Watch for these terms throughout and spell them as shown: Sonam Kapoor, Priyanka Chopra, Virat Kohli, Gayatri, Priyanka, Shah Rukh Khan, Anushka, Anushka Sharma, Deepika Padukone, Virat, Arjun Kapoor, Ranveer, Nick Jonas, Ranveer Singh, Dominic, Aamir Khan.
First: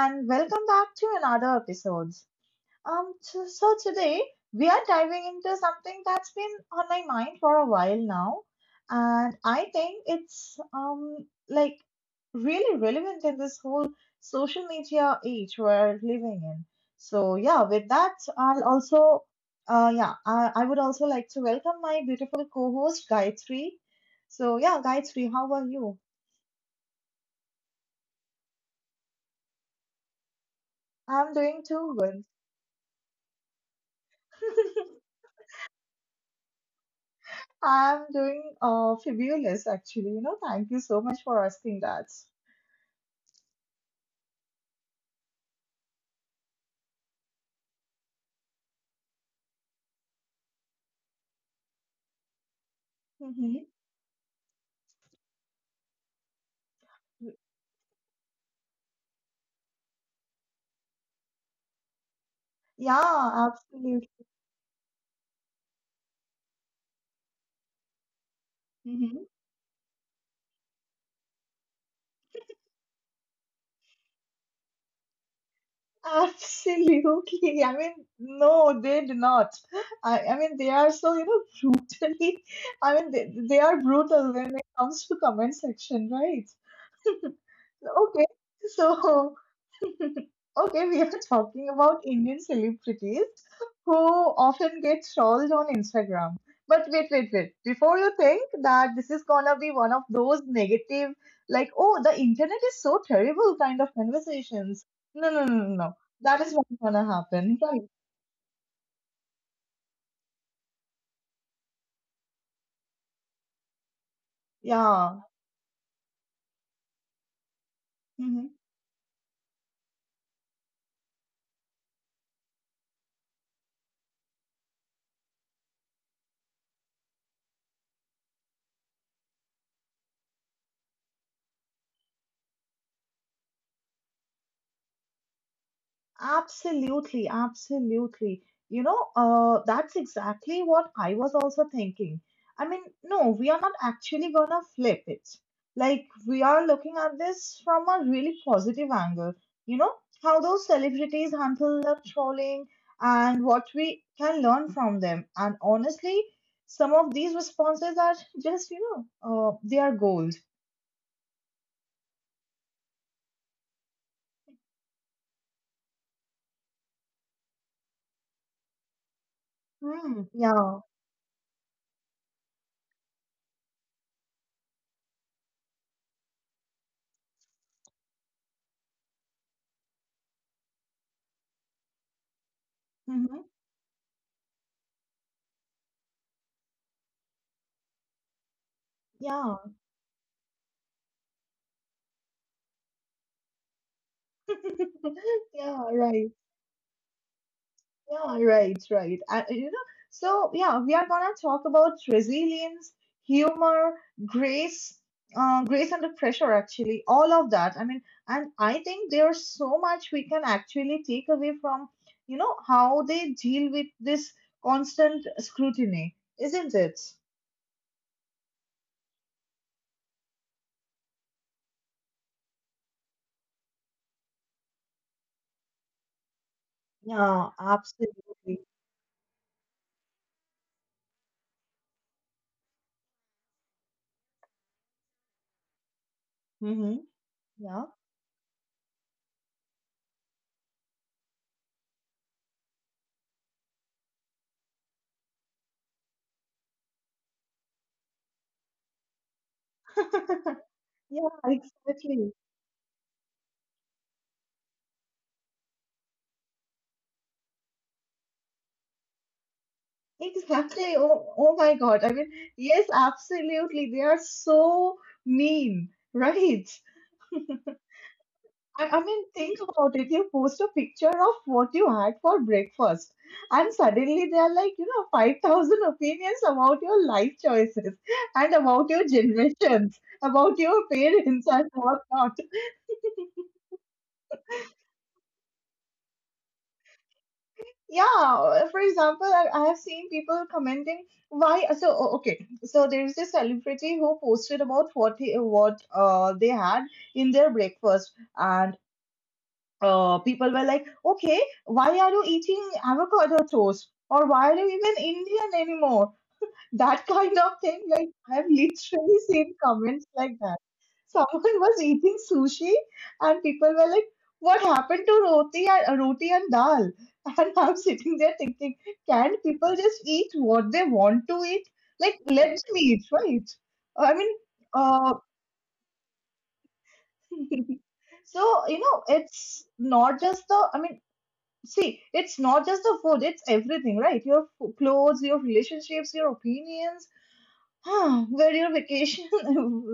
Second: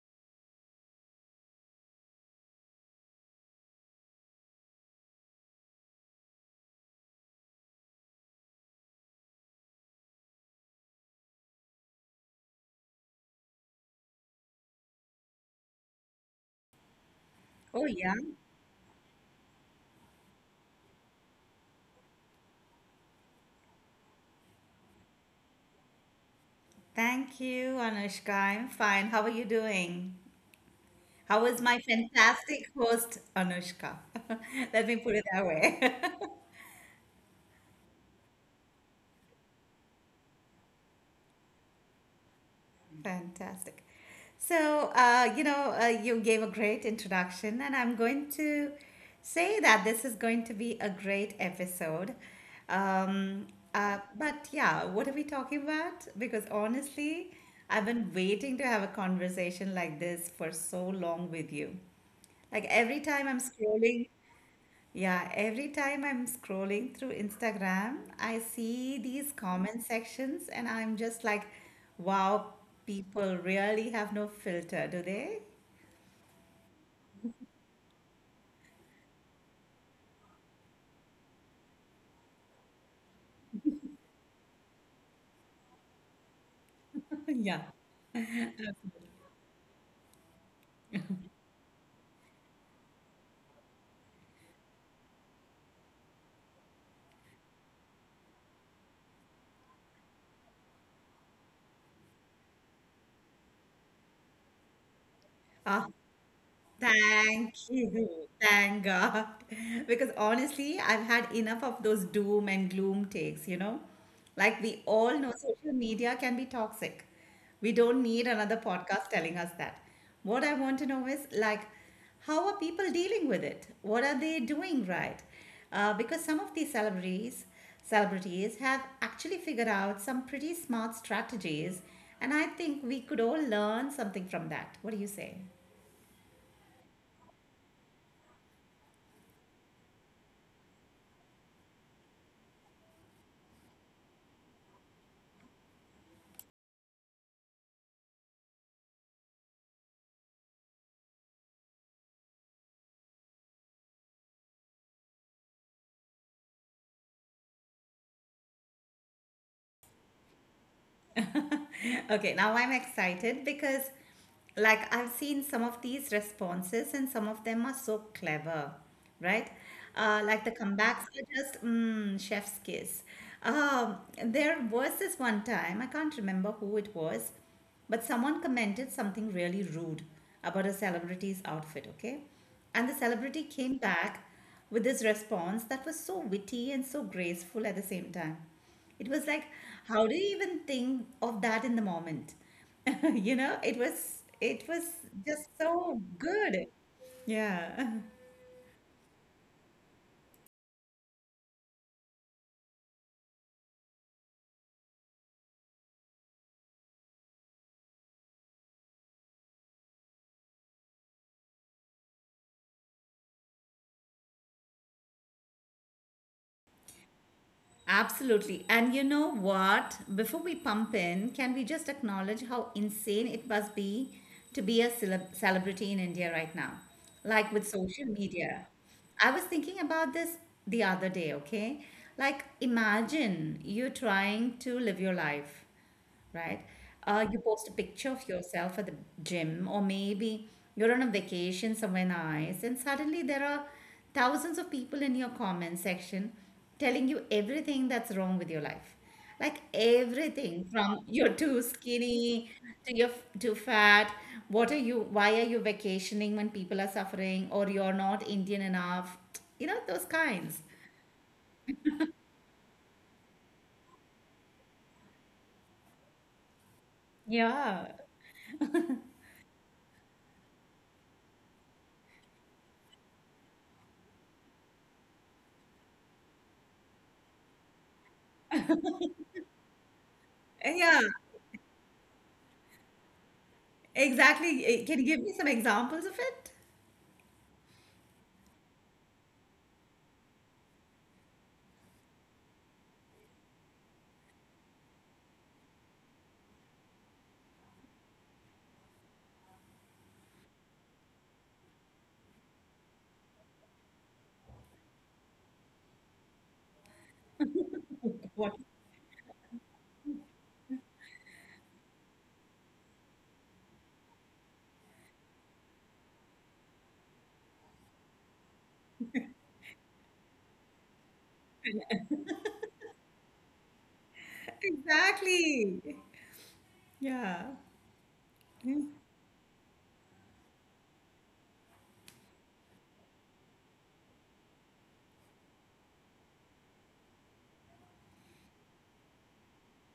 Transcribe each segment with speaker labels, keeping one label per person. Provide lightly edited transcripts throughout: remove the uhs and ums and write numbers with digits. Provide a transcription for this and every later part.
Speaker 1: and welcome back to another episode. So today we are diving into something that's been on my mind for a while now, and I think it's really relevant in this whole social media age we're living in. So yeah,
Speaker 2: Oh,
Speaker 1: with
Speaker 2: yeah.
Speaker 1: that I'll also I would also like to welcome my beautiful co-host Gayatri. So yeah, Gayatri, how are you?
Speaker 2: Thank you, Anushka. I'm fine. How are you doing?
Speaker 1: I'm
Speaker 2: How is
Speaker 1: doing
Speaker 2: my
Speaker 1: too good.
Speaker 2: fantastic host, Anushka? Let me put it that way.
Speaker 1: I'm doing fabulous, actually. You know, thank you so much for asking that.
Speaker 2: Fantastic. So, you gave a great introduction, and I'm going to say that this is going to be a great episode. Um,
Speaker 1: Hmm.
Speaker 2: but yeah, what are we talking about? Because honestly, I've been waiting to have a conversation like this for so long with you. Like every time I'm
Speaker 1: Yeah,
Speaker 2: scrolling
Speaker 1: absolutely.
Speaker 2: Yeah, every time I'm scrolling through Instagram, I see
Speaker 1: Hmm.
Speaker 2: these comment sections and I'm just like, wow, people really have no filter, do they?
Speaker 1: Absolutely. I mean, no, they do not. I mean, they are so, you know, brutally, I mean, they are brutal when it comes to comment section, right?
Speaker 2: Yeah.
Speaker 1: Okay. So, Okay, we are talking about Indian celebrities who often get trolled on Instagram. But wait, wait, wait. Before you think that this is gonna be one of those negative, like, oh, the internet is so terrible kind of conversations. No, no, no, no, no. That is not gonna
Speaker 2: Thank
Speaker 1: happen. Right.
Speaker 2: you. Thank God. Because honestly, I've had enough of those doom and gloom takes, you know? Like we all
Speaker 1: Yeah.
Speaker 2: know social media can be toxic. We don't need another
Speaker 1: Mm-hmm.
Speaker 2: podcast telling us that. What I want to know is like, how are people dealing with it? What are they doing right? Because some of these celebrities have actually figured out some pretty smart strategies, and I think we could all learn something from that. What do you say?
Speaker 1: Absolutely, absolutely. You know, that's exactly what I was also thinking. I mean, no, we are not actually gonna flip it. Like, we are looking at this from a really positive angle. You know, how those celebrities handle the trolling and what we can learn from them. And honestly, some of these responses are just, you know, they are gold.
Speaker 2: Okay, now I'm excited because, like, I've seen some of these responses and some of them are so clever, right?
Speaker 1: Hmm.
Speaker 2: Like the
Speaker 1: Yeah.
Speaker 2: comebacks are just chef's kiss. Um, there was this one time, I can't remember who it was, but someone commented something really rude about a celebrity's outfit, okay? And the
Speaker 1: Hmm.
Speaker 2: celebrity came back with this response that was so witty and so graceful at the same time. It was like,
Speaker 1: Yeah.
Speaker 2: how do you even think of that in the moment? You know, it was just
Speaker 1: Yeah,
Speaker 2: so
Speaker 1: right.
Speaker 2: good. Yeah.
Speaker 1: Yeah, right, right. And you know, so yeah, we are gonna talk about resilience, humor, grace, grace under pressure, actually, all of that. I mean, and I think there's so much we can actually take away from, you know, how they deal with this constant scrutiny, isn't it?
Speaker 2: Absolutely. And you know what? Before we pump in, can we just acknowledge how insane it must be to be a celebrity in India right now?
Speaker 1: Yeah,
Speaker 2: Like with social
Speaker 1: absolutely.
Speaker 2: media. I was thinking about this the other day, okay? Like, imagine you trying to live your life, right?
Speaker 1: Mm-hmm.
Speaker 2: You post a
Speaker 1: Yeah.
Speaker 2: picture of yourself at the gym, or maybe you're on a vacation somewhere nice, and suddenly there are thousands of people in your comment section telling you everything that's wrong with your life. Like everything from
Speaker 1: Yeah,
Speaker 2: you're too
Speaker 1: exactly.
Speaker 2: skinny to too fat. What are you? Why are you vacationing when people are suffering? Or you're not Indian enough? You know, those kinds.
Speaker 1: Exactly. Oh, oh my God. I mean, yes, absolutely. They are so mean, right?
Speaker 2: Yeah.
Speaker 1: I mean, think about it. You post a picture of what you had for breakfast, and suddenly there are like, you know, 5,000 opinions about your life choices and about your generations, about your
Speaker 2: Yeah.
Speaker 1: parents and whatnot.
Speaker 2: Exactly. Can you give me some examples of it?
Speaker 1: Yeah, for example, I have seen people commenting why. So there is this celebrity who posted about what he, what they had in their breakfast, and people were like, okay, why are you eating avocado toast, or why are you even Indian anymore? That kind of thing. Like I've
Speaker 2: Oh,
Speaker 1: literally seen comments like that. Someone was eating sushi and people were like, "What happened to roti and dal?" And I'm sitting there thinking, "Can people just eat what they want to eat? Like let them eat, right?" I mean, uh,
Speaker 2: exactly. Yeah.
Speaker 1: so you know, it's not just the. I mean. See, it's not just the food, it's everything, right? Your clothes, your relationships, your opinions, Huh, where your vacation,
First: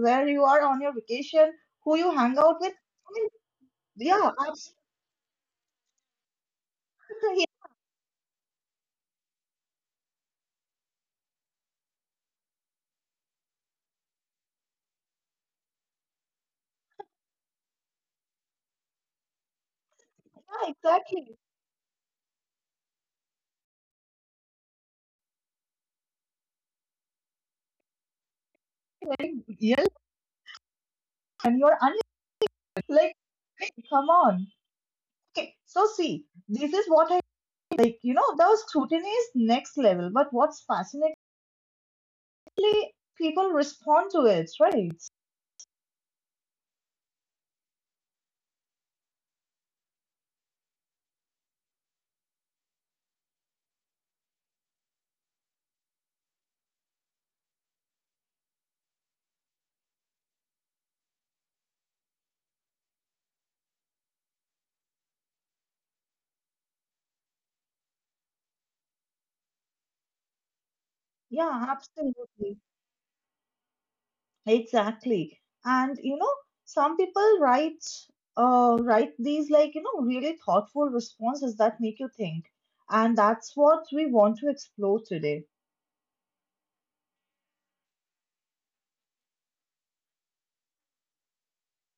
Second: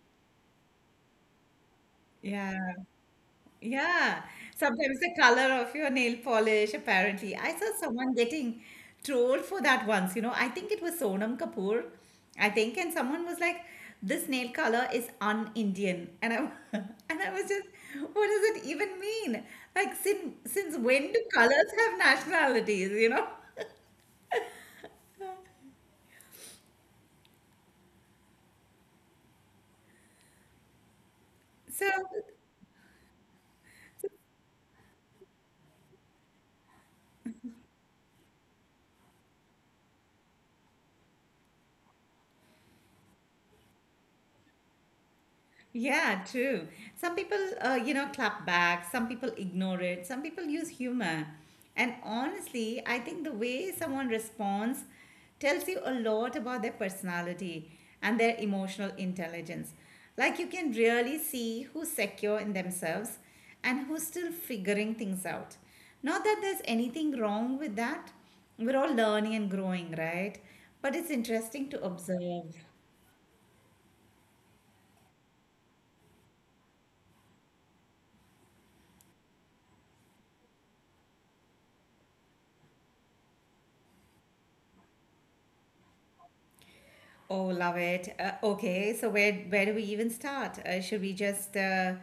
Speaker 1: where you are on your vacation, who you hang
Speaker 2: Yeah.
Speaker 1: out with. I mean,
Speaker 2: Yeah.
Speaker 1: yeah, absolutely.
Speaker 2: Sometimes the color of your nail polish, apparently. I saw someone getting trolled for that once, you know. I think it was Sonam Kapoor, I think, and someone was like, this nail color is un-Indian. And I and I was just, what does it even mean? Like since
Speaker 1: Yeah,
Speaker 2: since when do
Speaker 1: exactly.
Speaker 2: colors have nationalities, you know?
Speaker 1: Yes, and you're
Speaker 2: So
Speaker 1: unlimited. Like, hey, come on. Okay, so see, this is what I like. You know, the scrutiny is next level, but what's fascinatingly, people respond to it, right?
Speaker 2: yeah, true. Some people, clap back, some people ignore it, some people use humor. And honestly, I think the way someone responds tells you a lot about their personality and their emotional intelligence. Like you can really see who's secure in themselves and who's still figuring things out. Not that there's anything wrong with that. We're all learning and growing, right? But it's
Speaker 1: Yeah,
Speaker 2: interesting to observe.
Speaker 1: absolutely. Exactly. And you know, some people write these like, you know, really thoughtful responses that make you think. And that's what we want to explore today.
Speaker 2: Oh, love it. Okay, so where do we even start? Should we just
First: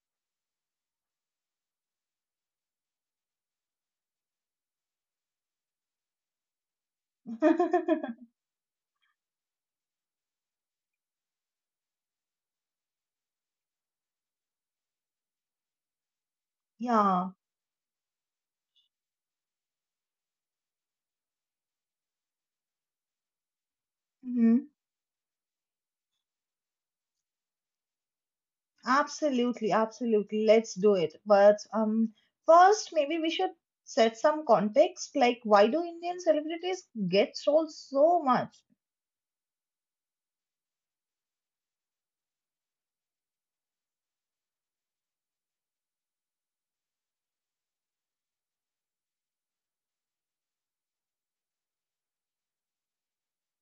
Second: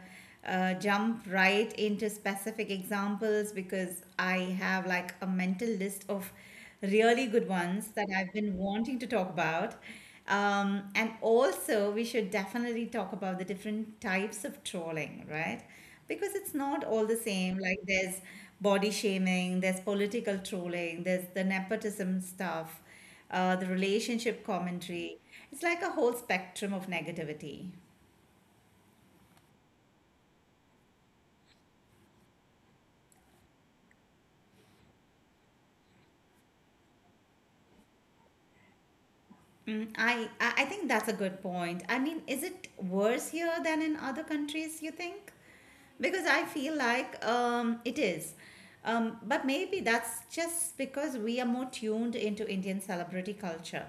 Speaker 2: jump right into specific examples because I have like a mental list of really good ones that I've been wanting to talk about. And also, we should definitely talk about the different types of trolling, right? Because it's not all the
Speaker 1: Yeah.
Speaker 2: same. Like there's body shaming, there's political trolling, there's the nepotism stuff, the relationship
Speaker 1: Hmm.
Speaker 2: commentary. It's like a whole spectrum of negativity.
Speaker 1: Absolutely, absolutely. Let's do it. But first maybe we should set some context, like why do Indian celebrities get sold so much?
Speaker 2: I think that's a good point. I mean, is it worse here than in other countries, you think? Because I feel like it is. But maybe that's just because we are more tuned into Indian celebrity culture.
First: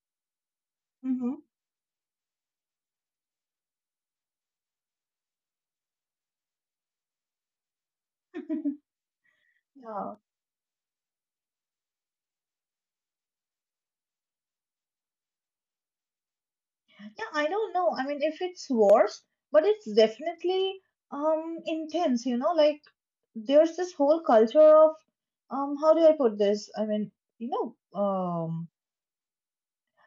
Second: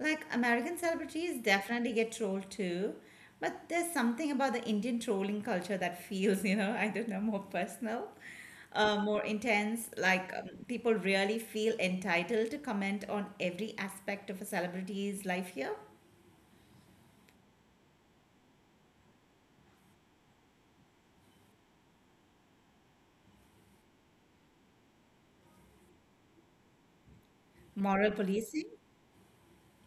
Speaker 2: Like American
Speaker 1: Mm-hmm.
Speaker 2: celebrities definitely get trolled too, but there's something about the Indian trolling culture that feels, you know, I don't know, more personal, more intense.
Speaker 1: Yeah.
Speaker 2: Like people really feel entitled to comment on every aspect of a celebrity's life here.
Speaker 1: Yeah, I don't know. I mean, if it's worse, but it's definitely intense, you know, like there's this whole culture of how do I put this? I mean, you know,
Speaker 2: Moral
Speaker 1: um
Speaker 2: policing.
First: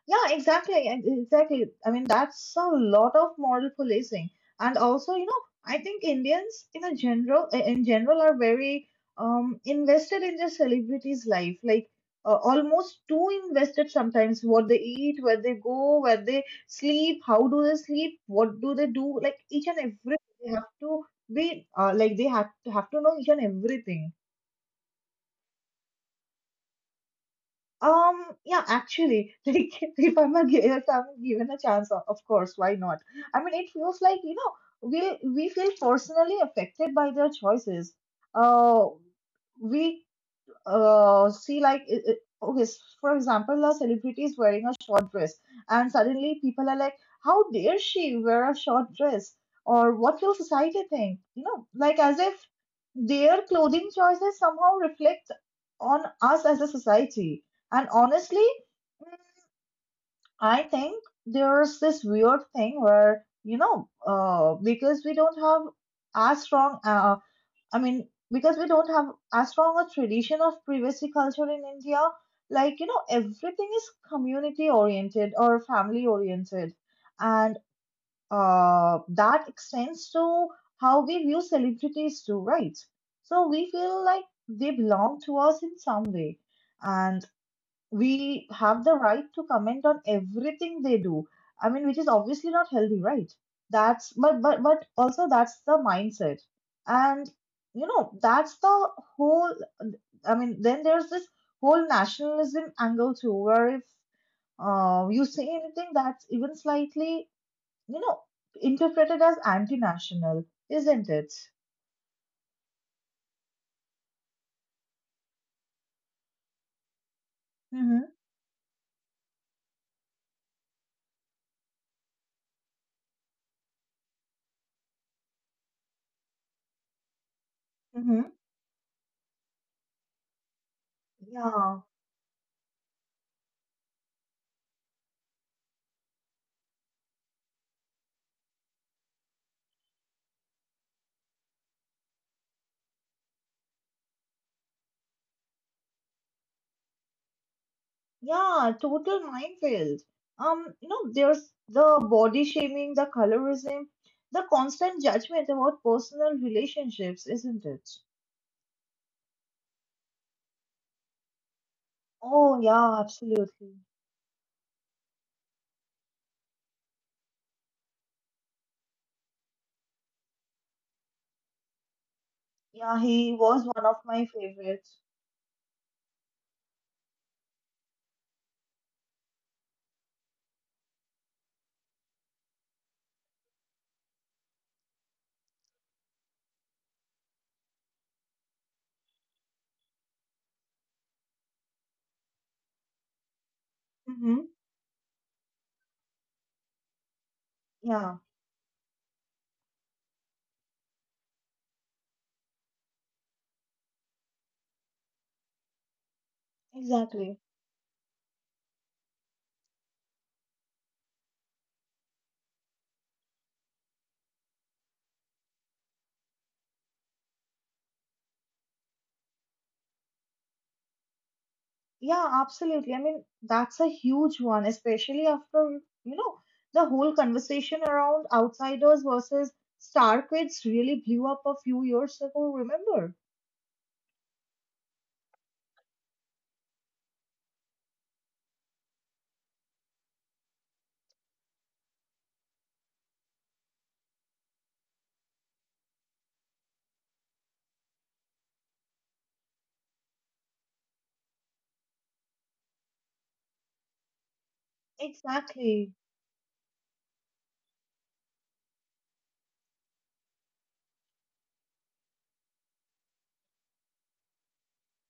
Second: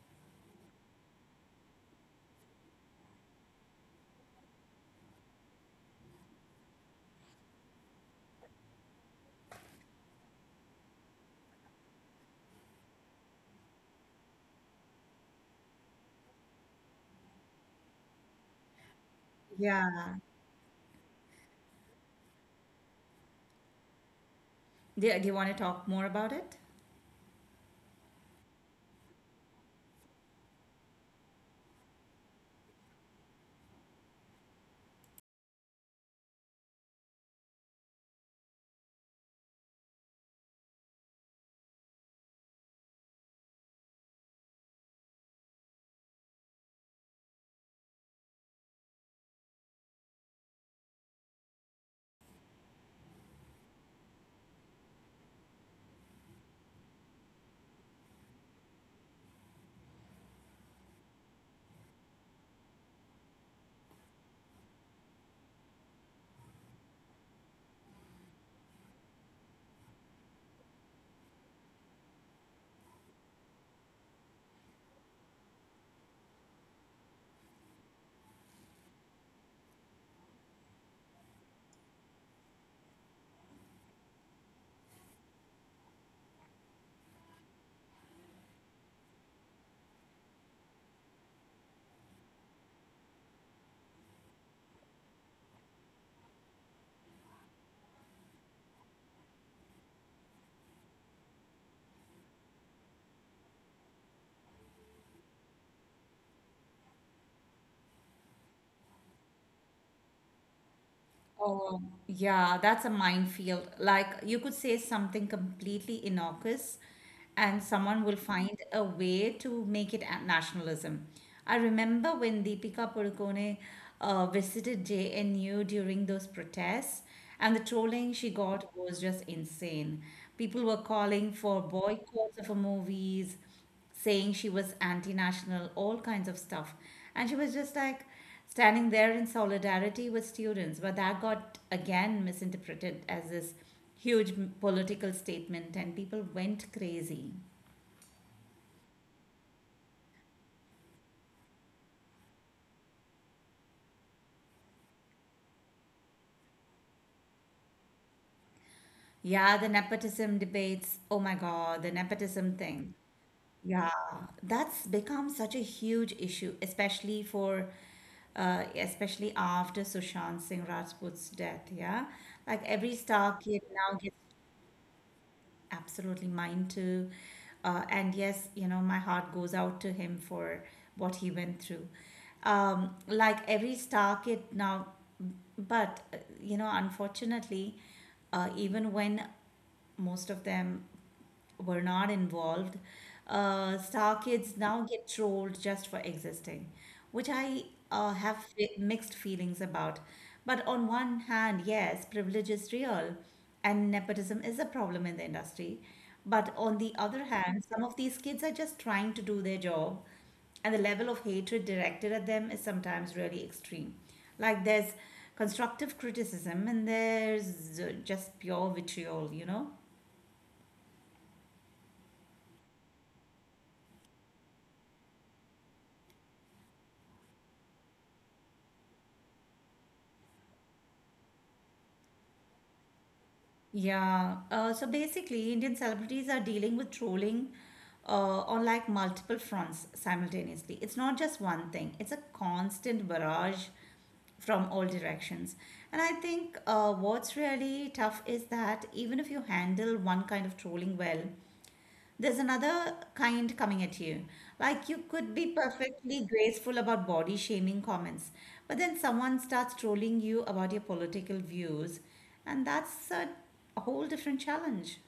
Speaker 1: yeah, exactly. Exactly. I mean, that's a lot of moral policing. And also, you know, I think Indians in general are very invested in their celebrities' life, like almost too invested sometimes. What they eat, where they go, where they sleep, how do they sleep, what do they do, like each and
Speaker 2: Yeah.
Speaker 1: every, they have to be they have to know each and everything.
Speaker 2: Do you want to talk more about it?
Speaker 1: Yeah, actually, like if I'm a, if I'm given a chance, of course, why not? I mean, it feels like, you know, we feel personally affected by their choices. Uh, we see like okay, for example, a celebrity is wearing a short dress, and suddenly people are like, how dare she wear a short dress, or what will society think, you know, like as if their clothing choices somehow reflect on us as a society. And honestly, I think there's this weird thing where, you know, because we don't have as strong a I mean, because we don't have as strong a tradition of privacy culture in India, like, you know, everything is community oriented or family oriented. And that extends to how we view celebrities too, right? So we feel like they belong to us in some way. And we have the right to comment on everything they do. I mean, which is obviously not healthy, right? That's but also that's the mindset, and you know that's the whole. I mean, then there's this whole nationalism angle too, where if you say anything that's even slightly you know interpreted as anti-national, isn't it?
Speaker 2: Oh, yeah, that's a minefield. Like you could say something completely innocuous, and someone
Speaker 1: Mm-hmm.
Speaker 2: will find a way to make it nationalism. I remember when Deepika Padukone visited JNU during those protests, and the trolling
Speaker 1: Mm-hmm.
Speaker 2: she got was just insane. People were calling for
Speaker 1: Yeah.
Speaker 2: boycotts of her movies, saying she was anti national, all kinds of stuff. And she was just like standing there in solidarity with students. But that got again misinterpreted as this huge political statement, and people went crazy.
Speaker 1: Yeah, total minefield. You know, there's the body shaming, the colorism, the constant judgment about personal relationships, isn't it?
Speaker 2: Yeah, the nepotism debates. Oh my God, the
Speaker 1: Oh,
Speaker 2: nepotism thing.
Speaker 1: yeah, absolutely.
Speaker 2: Yeah, that's become such a huge issue, especially for, especially after Sushant Singh Rajput's death. Yeah, like every
Speaker 1: Yeah, he
Speaker 2: star
Speaker 1: was
Speaker 2: kid
Speaker 1: one of
Speaker 2: now.
Speaker 1: my favorites.
Speaker 2: Absolutely, mine too. And yes, you know, my heart goes out to him for what he went through. Like every star kid now, but, you know, unfortunately, even when most of them were not involved. Star
Speaker 1: Mm-hmm.
Speaker 2: kids now get trolled just for existing, which I uh,
Speaker 1: Yeah,
Speaker 2: have fi- mixed feelings about. But on one hand, yes, privilege is real and nepotism is a problem in the industry. But on the other
Speaker 1: exactly.
Speaker 2: hand, some of these kids are just trying to do their job, and the level of hatred directed at them is sometimes really extreme. Like there's constructive criticism and there's just pure vitriol, you know?
Speaker 1: Yeah, absolutely. I mean, that's a huge one, especially after, you know, the whole conversation around outsiders versus star kids really blew up a few years ago, remember?
Speaker 2: Yeah. So basically, Indian celebrities are dealing with trolling on like multiple fronts simultaneously. It's not just one thing, it's a constant barrage from all directions. And I think what's really tough is that even if you handle one kind of trolling well, there's another kind coming at you. Like you could be
Speaker 1: Exactly.
Speaker 2: perfectly graceful about body shaming comments, but then someone starts trolling you about your political views, and a whole different challenge.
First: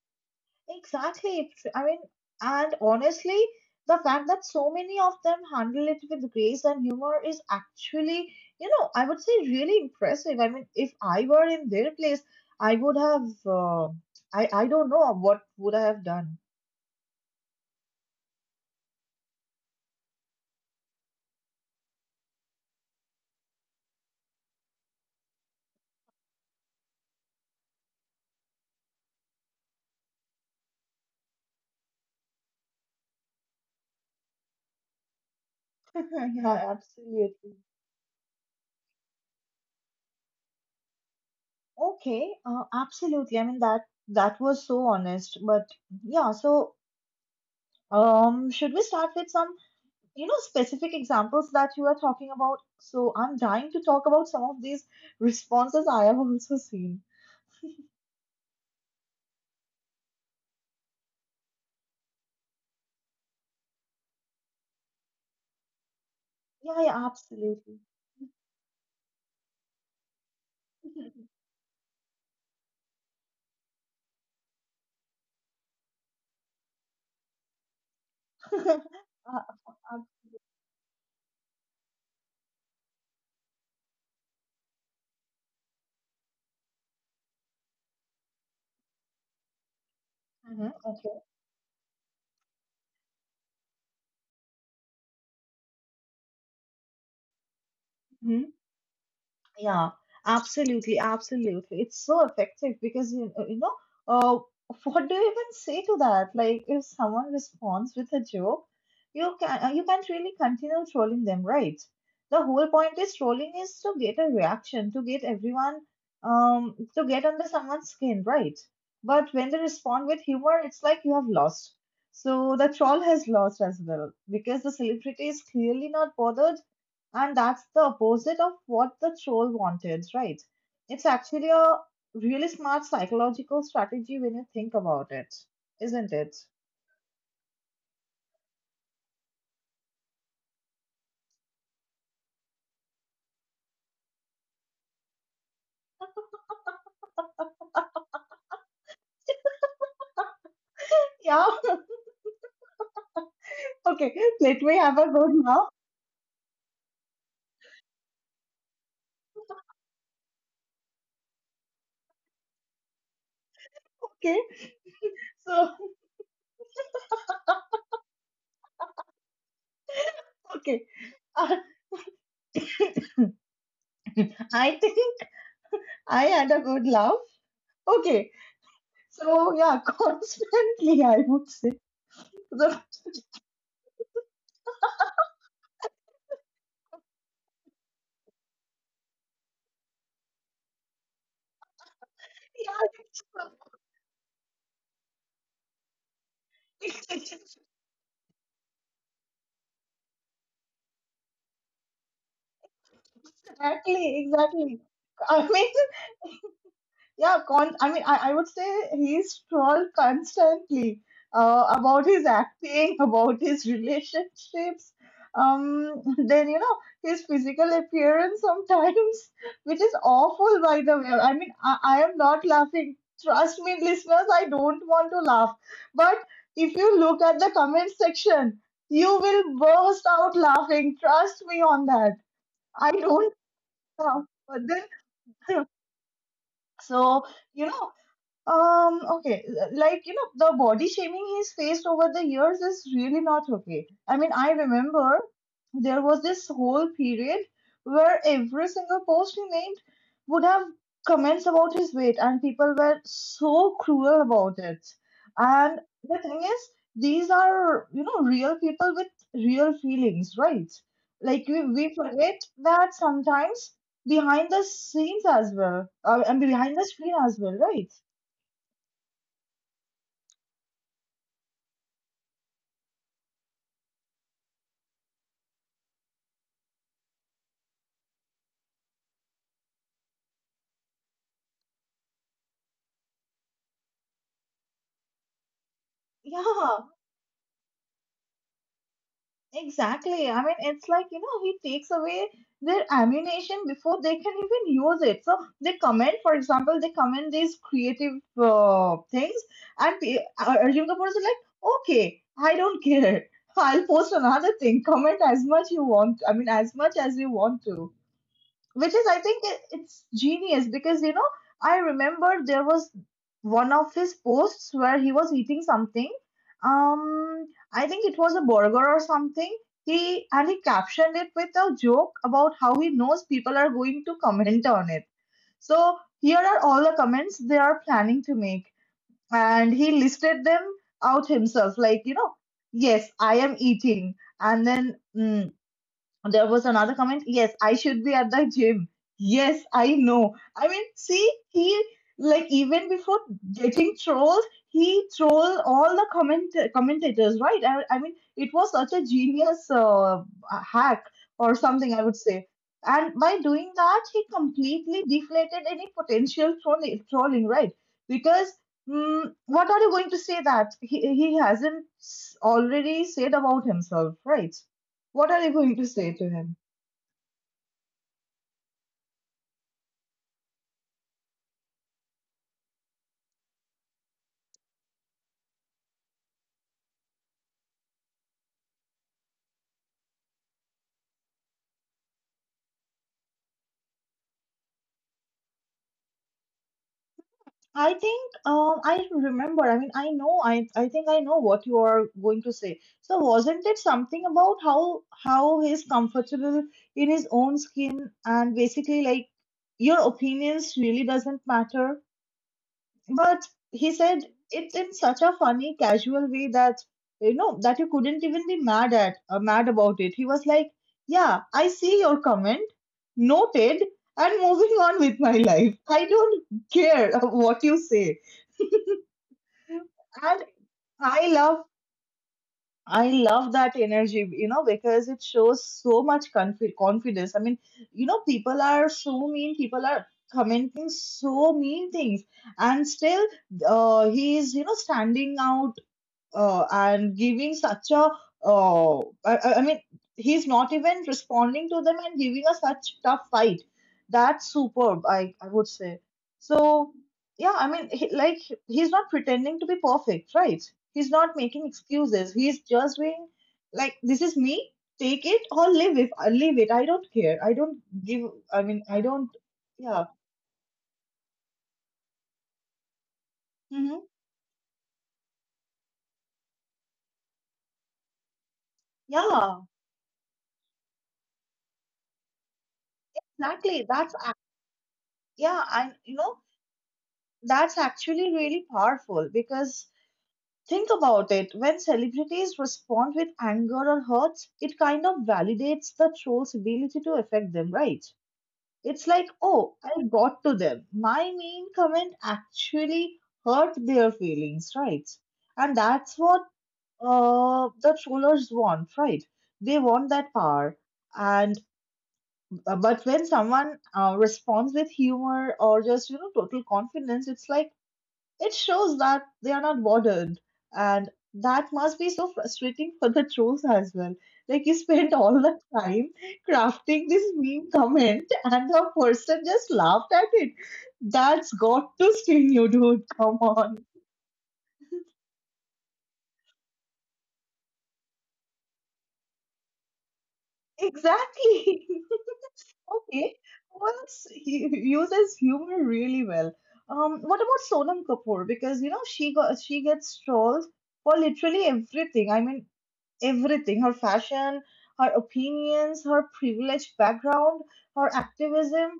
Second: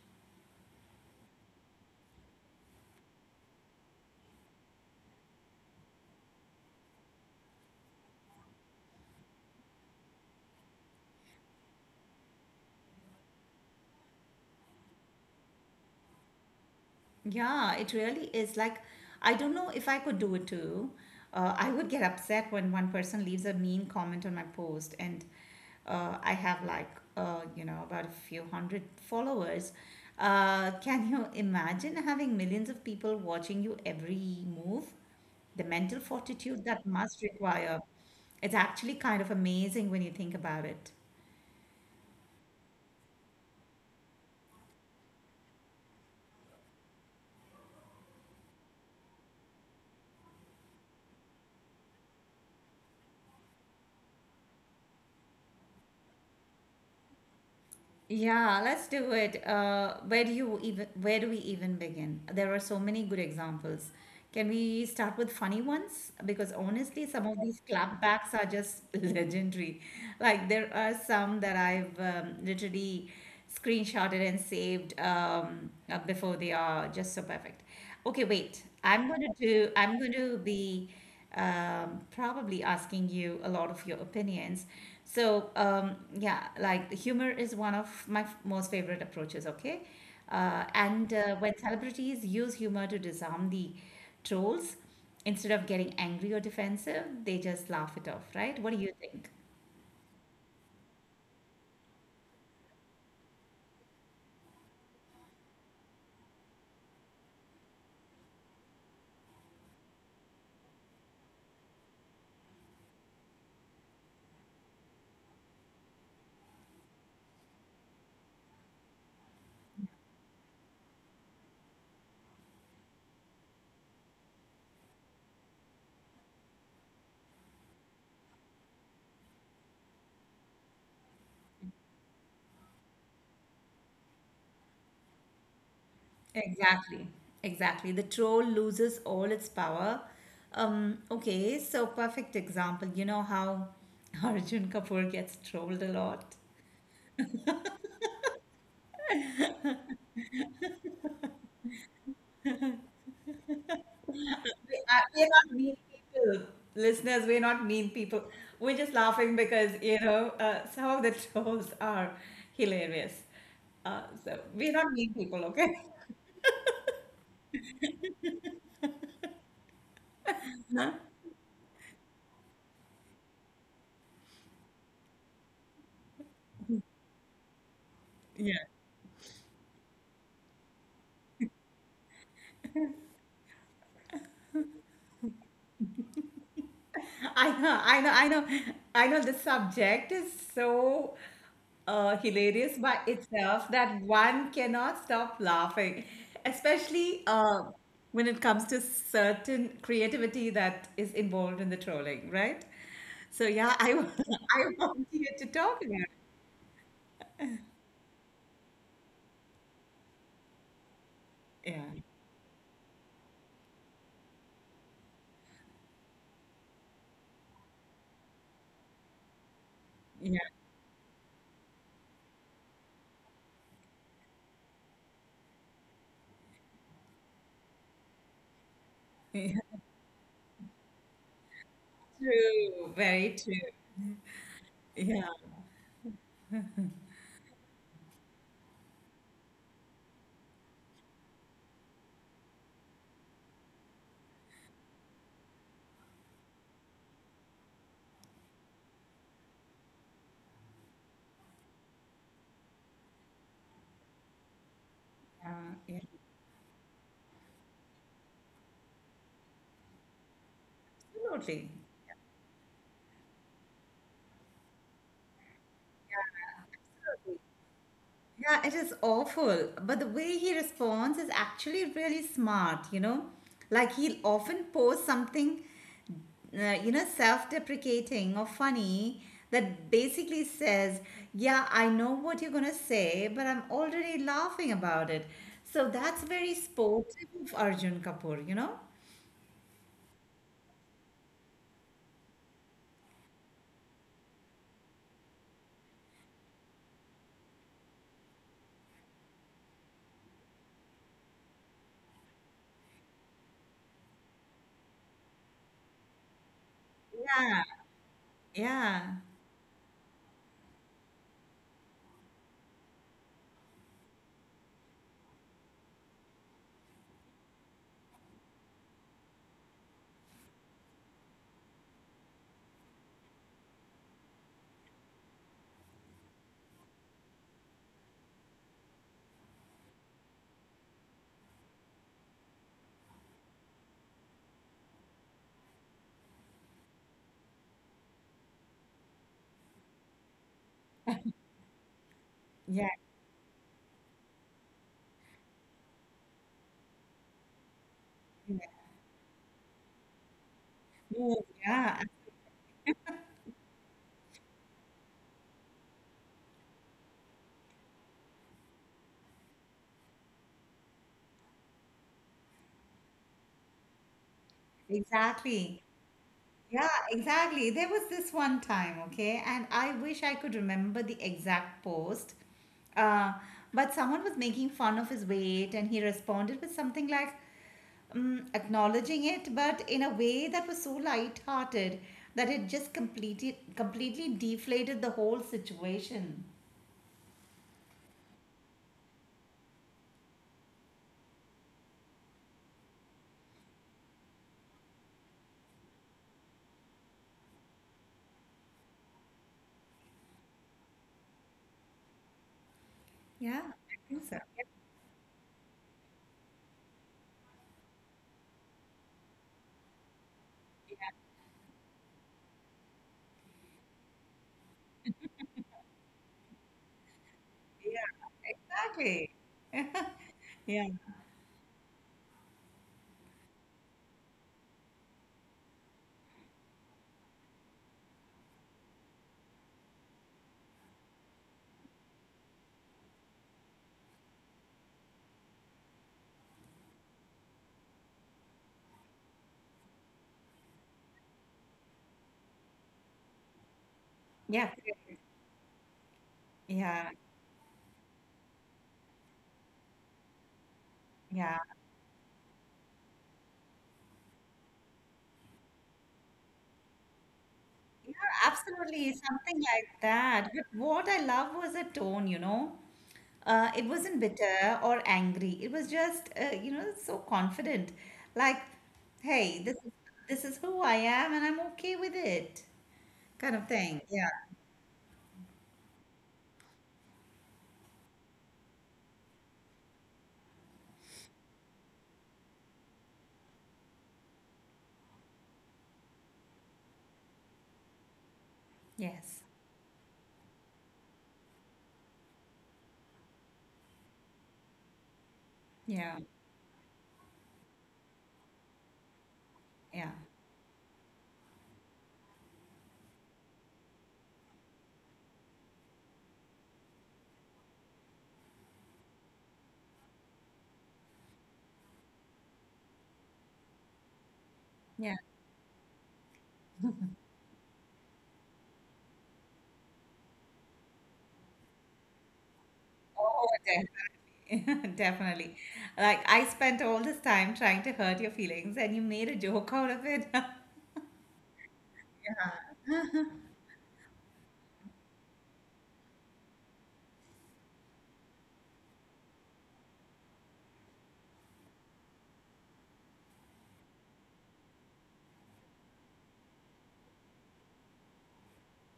Speaker 1: Exactly. It's, I mean, and honestly, the fact that so many of them handle it with grace and humor is actually, you know, I would say really impressive. I mean, if I were in their place, I would have, I don't know what would I have done.
Speaker 2: Yeah, it really is. Like, I don't know if I could do it too. I would get upset when one person leaves a mean comment on my post, and I have like you know about a few hundred followers. Can you imagine having millions of people watching you every move? The mental fortitude
Speaker 1: Yeah,
Speaker 2: that must
Speaker 1: absolutely.
Speaker 2: require. It's actually kind of amazing when you think about it.
Speaker 1: Okay, absolutely. I mean that was so honest, but yeah. So, should we start with some? You know, specific examples that you are talking about, so I'm dying to talk about some of these responses I have also seen.
Speaker 2: Yeah, let's do it. Where do we even begin? There are so many good examples. Can we start with funny ones? Because
Speaker 1: Yeah, yeah,
Speaker 2: honestly, some of these
Speaker 1: absolutely.
Speaker 2: clapbacks are just legendary. Like there are some that I've literally screenshotted and saved, before they are just so perfect. Okay, wait.
Speaker 1: uh, uh,
Speaker 2: I'm going to be probably asking you a lot of your opinions. So, yeah, like the humor is one of my most favorite approaches, okay?
Speaker 1: mhm,
Speaker 2: And
Speaker 1: okay.
Speaker 2: When celebrities use humor to disarm the trolls, instead of getting angry or defensive, they just laugh it off,
Speaker 1: Mm-hmm.
Speaker 2: right? What do you think?
Speaker 1: Yeah, absolutely, absolutely. It's so effective because you know, uh, what do you even say to that? Like, if someone responds with a joke, you can't really continue trolling them, right? The whole point is trolling is to get a reaction, to get everyone, to get under someone's skin, right? But when they respond with humor, it's like you have lost. So the troll has lost as well because the celebrity is clearly not bothered, and that's the opposite of what the troll wanted, right? It's actually a really smart psychological strategy when you think about it, isn't it?
Speaker 2: Exactly, exactly. The troll loses all its power. Okay, so perfect example. You know how Arjun Kapoor gets trolled a lot.
Speaker 1: Yeah. Okay. Let me have a
Speaker 2: We're
Speaker 1: good
Speaker 2: not
Speaker 1: laugh.
Speaker 2: mean people, listeners. We're not mean people. We're just laughing because you know some of the trolls are hilarious.
Speaker 1: Okay.
Speaker 2: So we're not mean people,
Speaker 1: So,
Speaker 2: okay?
Speaker 1: okay.
Speaker 2: Huh?
Speaker 1: uh, I think I had a good laugh. Okay.
Speaker 2: Yeah.
Speaker 1: So, yeah, constantly, I would say. So,
Speaker 2: I know, I know, I know, I know. The subject is so hilarious
Speaker 1: yeah,
Speaker 2: by itself that one cannot stop laughing, especially when it comes to certain creativity that is involved in the trolling, right? So yeah,
Speaker 1: exactly,
Speaker 2: I
Speaker 1: exactly.
Speaker 2: want you
Speaker 1: I
Speaker 2: to
Speaker 1: mean,
Speaker 2: talk about
Speaker 1: yeah, I mean, I would say he's trolled constantly
Speaker 2: it. Yeah,
Speaker 1: about his acting, about his relationships. Um, then you know his physical appearance sometimes, which is
Speaker 2: yeah,
Speaker 1: awful, by the way. I mean, I am not laughing. Trust me, listeners, I don't want to laugh. But if you look at the comment section, you
Speaker 2: yeah.
Speaker 1: will burst out laughing. Trust me on that.
Speaker 2: True,
Speaker 1: I don't
Speaker 2: very true.
Speaker 1: laugh, but
Speaker 2: Yeah,
Speaker 1: then so you know okay, like you know, the body shaming he's faced over the years is really not okay. I mean, I remember there was this whole period where every single post he made would have comments about his weight, and people were so cruel about it.
Speaker 2: yeah,
Speaker 1: And
Speaker 2: yeah.
Speaker 1: the thing is, these are you know real people with real feelings, right? Like we,
Speaker 2: Absolutely.
Speaker 1: we forget that sometimes behind the scenes as well, and behind the screen as well, right?
Speaker 2: Yeah, it is awful. But the way he responds is actually really smart, you know? Like he'll often post something, self deprecating or funny that basically says, yeah, I know what you're going to say, but I'm already laughing about it. So that's very
Speaker 1: Yeah,
Speaker 2: sportive of Arjun Kapoor, you know?
Speaker 1: exactly. I mean, it's like, you know, he takes away their ammunition before they can even use it. So they comment, for example, they comment these creative things, and Arjun Kapoor is like, okay, I don't care. I'll post another thing. Comment as much you want. I mean, as much as you want
Speaker 2: Yeah,
Speaker 1: to. which is
Speaker 2: yeah,
Speaker 1: i think it- it's genius, because I remember there was one of his posts where he was eating something. um I think it was a burger or something. He and he captioned it with a joke about how he knows people are going to comment on it. So here are all the comments they are planning to make, and he listed them out himself, like, yes, I am eating. And then there was another comment. Yes, I should be at the gym. Yes, I know. I mean, see, he like, even
Speaker 2: yeah.
Speaker 1: before getting trolled, he trolled all the commentators, right? I mean, it
Speaker 2: Yes,
Speaker 1: was such a genius hack
Speaker 2: yes.
Speaker 1: or something,
Speaker 2: Yeah,
Speaker 1: I would say. And by doing that, he completely deflated any potential trolling, right? Because what are you going to say that he hasn't already said about himself, right? What are you going
Speaker 2: exactly.
Speaker 1: to say to him?
Speaker 2: Yeah, exactly. There was this one time, okay, and I wish I could remember the exact post. Uh, but someone was making fun of his weight, and he responded with something like acknowledging it, but in a way that was so light-hearted that it just completed completely deflated the whole situation.
Speaker 1: I think. I remember. I mean, I know. I think I know what you are going to say. So wasn't it something about how he's comfortable in his own skin and basically, like, your opinions really doesn't matter? But
Speaker 2: Yeah,
Speaker 1: he
Speaker 2: I think
Speaker 1: said
Speaker 2: so.
Speaker 1: it in such a funny, casual way that you couldn't even be mad about it. He was like, "Yeah, I see your comment, noted, and moving on with my life. I don't care what you
Speaker 2: Yeah,
Speaker 1: say."
Speaker 2: yeah, exactly.
Speaker 1: And
Speaker 2: Yeah,
Speaker 1: I love I love that energy, because it shows so much confidence. I mean, people are so mean. People are commenting so mean things, and still, he is, standing out and giving such a uh, I mean he's not even responding to them, and giving us such tough fight. That's
Speaker 2: yeah,
Speaker 1: superb, I would say. So,
Speaker 2: yeah,
Speaker 1: yeah. I mean, like, he's not pretending to be perfect, right? He's not
Speaker 2: yeah.
Speaker 1: making excuses. He's just being, like, this is me. Take it or leave it. I don't care. I don't
Speaker 2: Yeah,
Speaker 1: give- I mean, I
Speaker 2: absolutely,
Speaker 1: don't-
Speaker 2: something like
Speaker 1: Yeah.
Speaker 2: that. But what I love was the tone, you know. It
Speaker 1: Hmm.
Speaker 2: wasn't bitter or angry. It was just, you know, so confident. Like,
Speaker 1: Yeah.
Speaker 2: hey, this is who I am, and I'm okay with it, kind of
Speaker 1: Exactly.
Speaker 2: thing. Yeah.
Speaker 1: Yeah. And that's actually really powerful, because think about it: when celebrities respond with anger or hurt, it kind of validates the troll's ability to affect them, right? It's like,
Speaker 2: Yes.
Speaker 1: oh, I got to them. My mean comment actually hurt their feelings, right? And that's
Speaker 2: Yeah.
Speaker 1: what the trollers want, right? They want
Speaker 2: Yeah.
Speaker 1: that power. And but when someone responds with humor or just total confidence, it's like it shows that they are not bothered, and that must be so frustrating for the trolls as well. Like, you spent
Speaker 2: Yeah.
Speaker 1: all the time crafting this meme comment, and the person just laughed at it. That's got to sting you, dude. Come
Speaker 2: Oh,
Speaker 1: on.
Speaker 2: definitely. Definitely. Like, I spent all this time trying to hurt your feelings, and you made a joke out of it.
Speaker 1: Exactly. Okay, once he uses humor really well. What about Sonam Kapoor? Because she gets trolled for literally everything. I mean, everything, her fashion, her opinions, her privileged background, her activism,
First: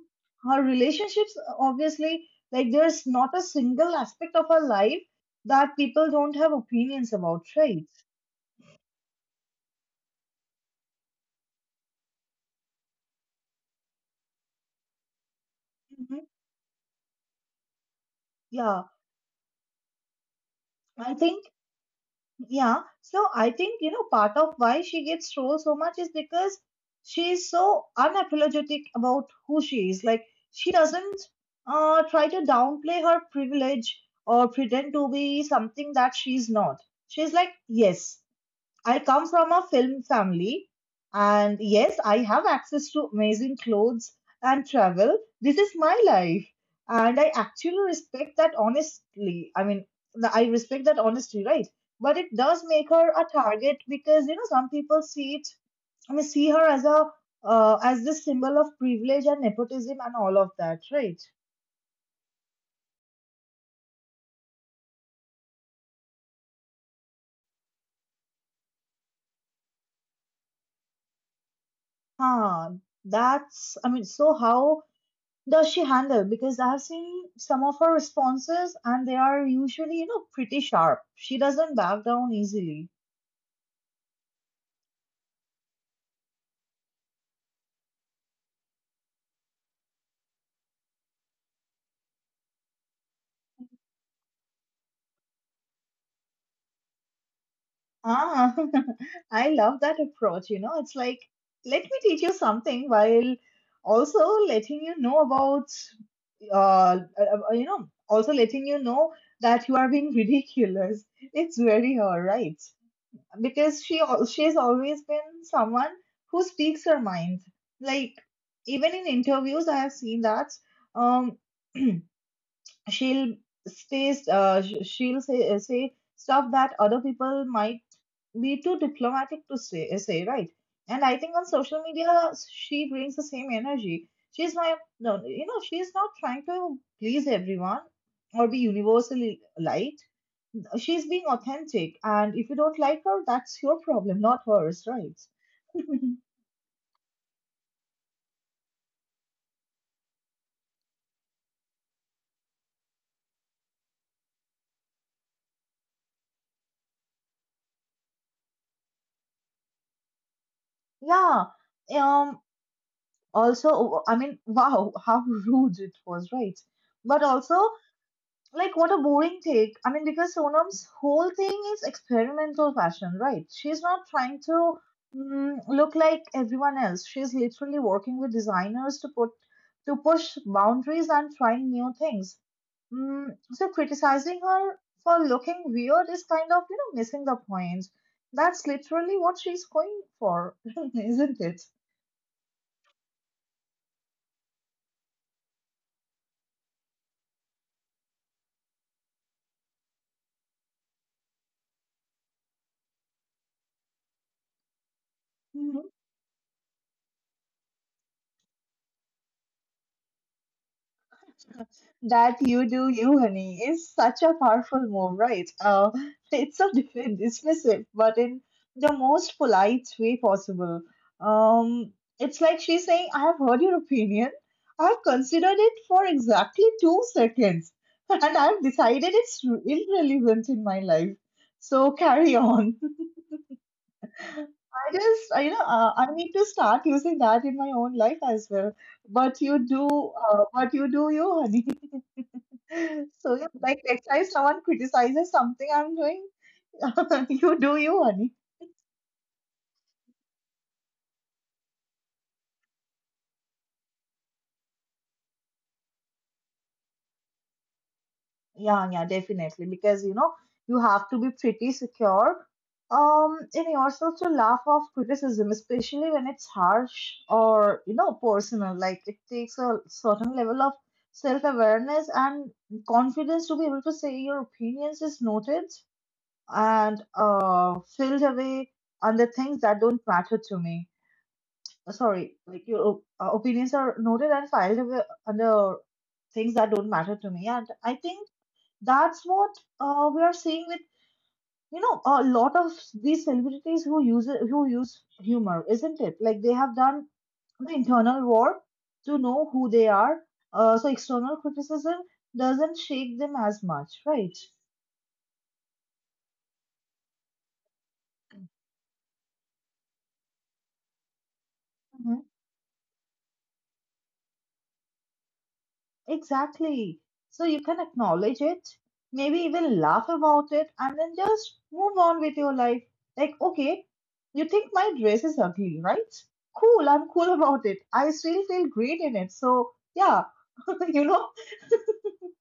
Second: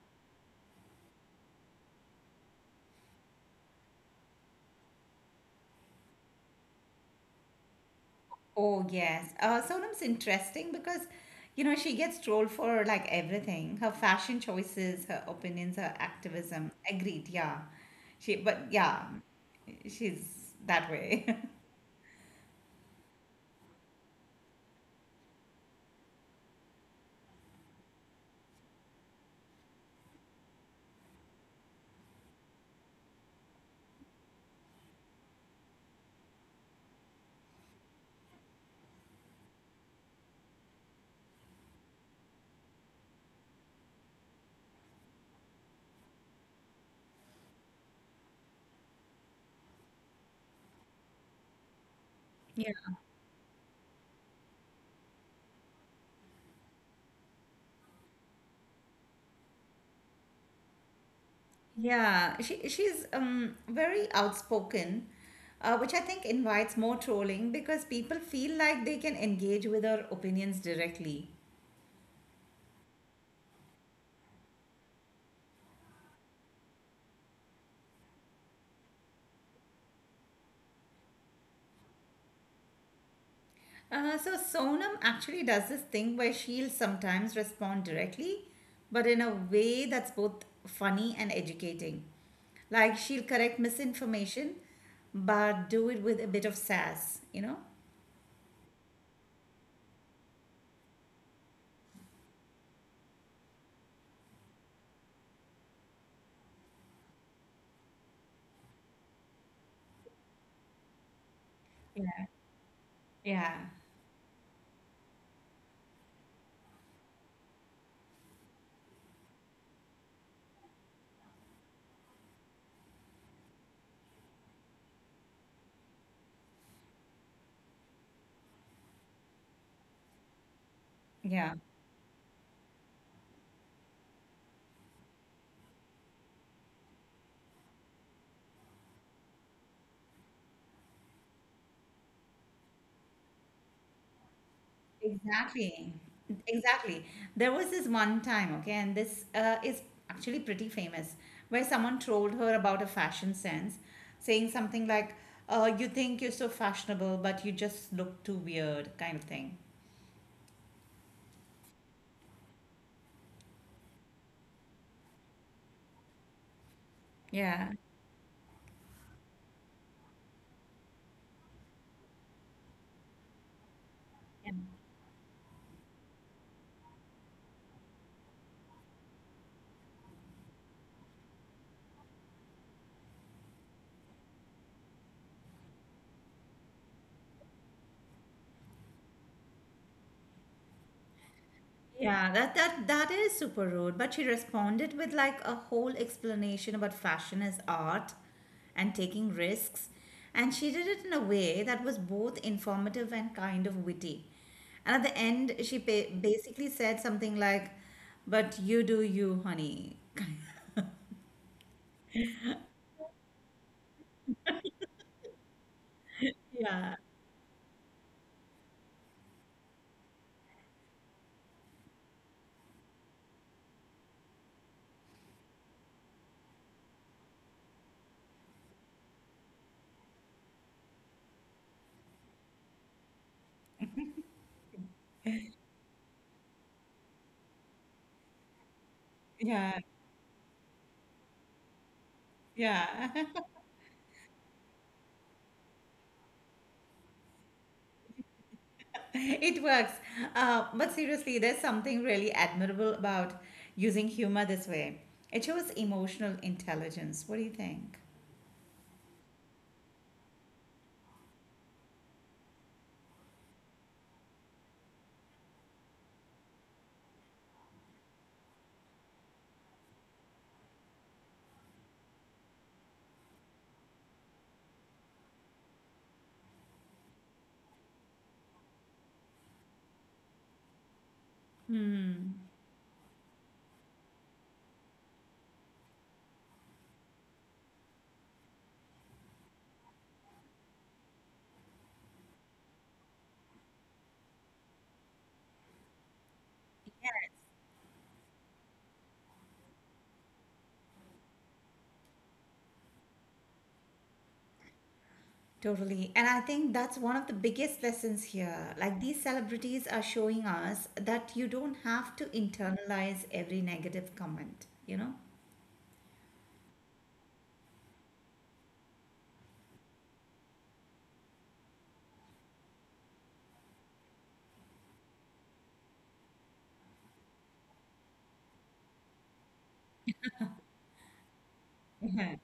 Speaker 1: her relationships. Obviously, like, there's not a single aspect of her life that people don't have opinions about, right?
Speaker 2: Oh, yes. Sonam's interesting because, she gets trolled for like everything. Her fashion choices, her opinions, her
Speaker 1: Mhm.
Speaker 2: activism. Agreed, yeah. She, but
Speaker 1: Yeah,
Speaker 2: yeah, she's that
Speaker 1: I
Speaker 2: way.
Speaker 1: think. Yeah, so I think, part of why she gets trolled so much is because she is so unapologetic about who she is. Like, she doesn't try to downplay her privilege or pretend to be something that she's not. She's like, yes, I come from a film family, and yes, I have access to amazing clothes and travel. This is my life, and I actually respect that honestly. I mean, I respect that honesty, right? But it does
Speaker 2: Yeah.
Speaker 1: make her a target, because some people see it. I mean, see her as a as this symbol of privilege and nepotism and all of that, right?
Speaker 2: Yeah, she's very outspoken, which I think invites more trolling because people feel like they can engage with her opinions directly.
Speaker 1: Huh. That's- I mean, so how does she handle? Because I've seen some of her responses, and they are usually, pretty sharp. She doesn't back down easily.
Speaker 2: So Sonam actually does this thing where she'll sometimes respond directly, but in a way that's both funny and educating. Like she'll correct misinformation, but do it with a bit of sass, you know?
Speaker 1: Ah, I love that approach. You know, it's like, let me teach you something, while also letting you know about, also letting you know that you are being ridiculous. It's very her,
Speaker 2: Yeah.
Speaker 1: right?
Speaker 2: Yeah.
Speaker 1: Because she's always been someone who speaks her mind. Like, even in interviews, I have seen that um, she'll she'll say stuff that other people might be too diplomatic to say, right. And I think, on
Speaker 2: Yeah.
Speaker 1: social media, she brings the same energy. She's my No, she's not trying to please everyone or be universally liked. She's being authentic, and if you don't like her, that's your problem, not hers, right?
Speaker 2: Exactly. Exactly. There was this one time, okay, and this is actually pretty famous, where someone trolled her about her fashion sense, saying something like, you think you're so fashionable, but you just look too weird, kind of thing.
Speaker 1: Yeah. Um, also, I mean, wow, how rude it was, right? But also,
Speaker 2: Yeah.
Speaker 1: like, what a boring take. I mean, because Sonam's whole thing is experimental fashion, right? She's not trying
Speaker 2: Yeah.
Speaker 1: to look like everyone else. She's literally working with designers to put to push boundaries and trying new things. So criticizing her for looking weird is kind of, missing the point. That's literally what she's going for, isn't it?
Speaker 2: Yeah, that is super rude. But she responded with like a whole explanation about fashion as art and taking risks. And she did it in a way that was both informative and kind of witty. And at the end, basically said something like, "But you do you, honey."
Speaker 1: That "you do you, honey" is such a powerful move, right? It's so dif-
Speaker 2: Yeah,
Speaker 1: dismissive, but in the most polite way possible. Um, it's like she's saying, I have heard your opinion. I've considered it for exactly 2 seconds, and I've decided it's irrelevant in my life. So carry on. I just, I- you know, I need to start using that in my own life as well. But you
Speaker 2: yeah,
Speaker 1: do, uh, but you do you, honey.
Speaker 2: yeah.
Speaker 1: So yeah, like, next time someone criticizes something I'm doing, you do you, honey.
Speaker 2: It works. But seriously, there's something really admirable about using humor this way. It shows emotional intelligence. What do you think?
Speaker 1: Yeah, yeah, definitely. Because you have to be pretty secure um in yourself to laugh off criticism, especially when it's harsh or, personal. Like, it takes a certain level of self-awareness and confidence to be able to say, your opinions is noted and filled away on the things that don't matter to me. uh,
Speaker 2: Hmm,
Speaker 1: sorry, like, your opinions are noted and filed away under things that don't matter to me. And I think that's what we are seeing with a lot of these celebrities who use humor, isn't it? Like, they have done the internal war to know who they are. So external criticism doesn't shake them as much, right?
Speaker 2: totally. And I think that's one of the biggest lessons here. Like these celebrities are showing us that you don't have to internalize every negative comment, you
Speaker 1: Exactly. So you can acknowledge it, maybe even laugh about it, and then just move on with your life. Like, okay, you think my dress is ugly, right? Cool, I'm cool about it. I still feel great in it. So, yeah, you know,
Speaker 2: know?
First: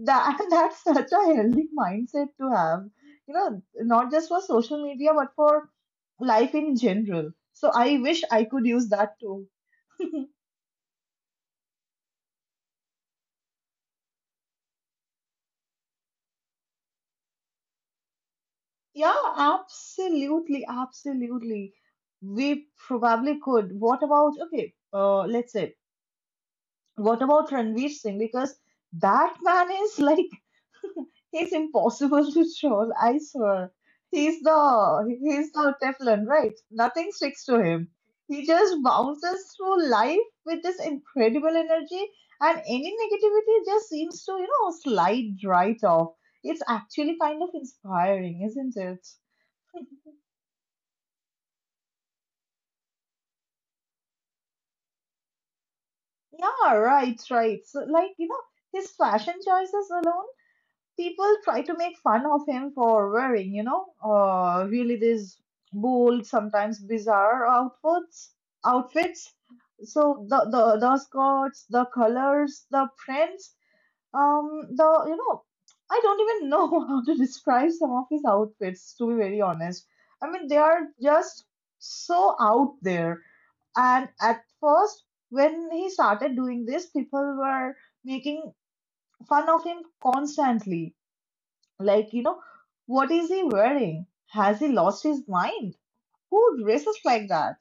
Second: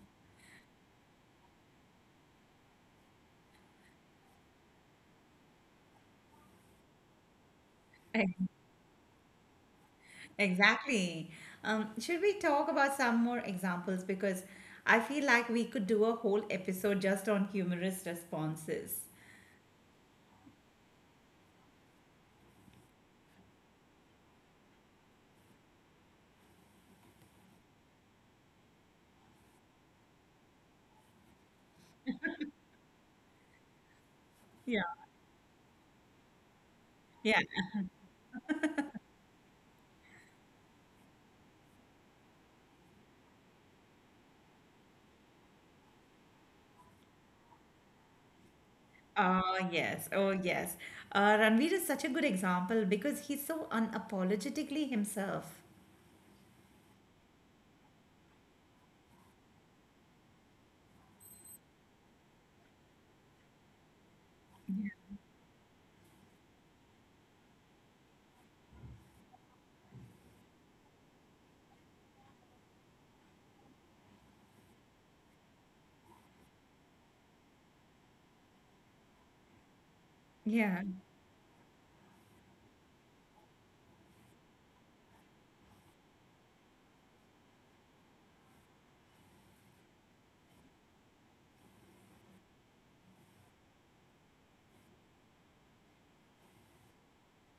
Speaker 1: that that's such a healthy mindset to have. You know, not just for social media, but for life in general. So I wish I could use that too.
Speaker 2: Exactly. Should we talk about some more examples? Because I feel like we could do a whole episode just on humorous responses.
Speaker 1: Yeah, absolutely, absolutely. We probably could. What about, okay, let's say, what about Ranveer Singh? Because that man is, like, he's impossible to troll, I swear. He's
Speaker 2: Yeah.
Speaker 1: the, he's the Teflon, right? Nothing
Speaker 2: Yeah.
Speaker 1: sticks to him. He just bounces through life with this incredible energy, and any negativity just seems to, slide right off. It's actually kind of inspiring, isn't it?
Speaker 2: Oh, yes. Oh, yes. Ranveer is such a good example because he's so unapologetically himself.
Speaker 1: Yeah, right, right. So, like, his fashion choices alone, people try to make fun of him for wearing, really, these bold, sometimes bizarre outfits. So the skirts, the colors, the prints, the I don't even know how to describe some of his outfits, to be very honest. I mean, they
Speaker 2: Yeah.
Speaker 1: are just so out there. And at first, when he started doing this, people were making fun of him constantly. Like, what is he wearing? Has he lost his mind? Who dresses like that?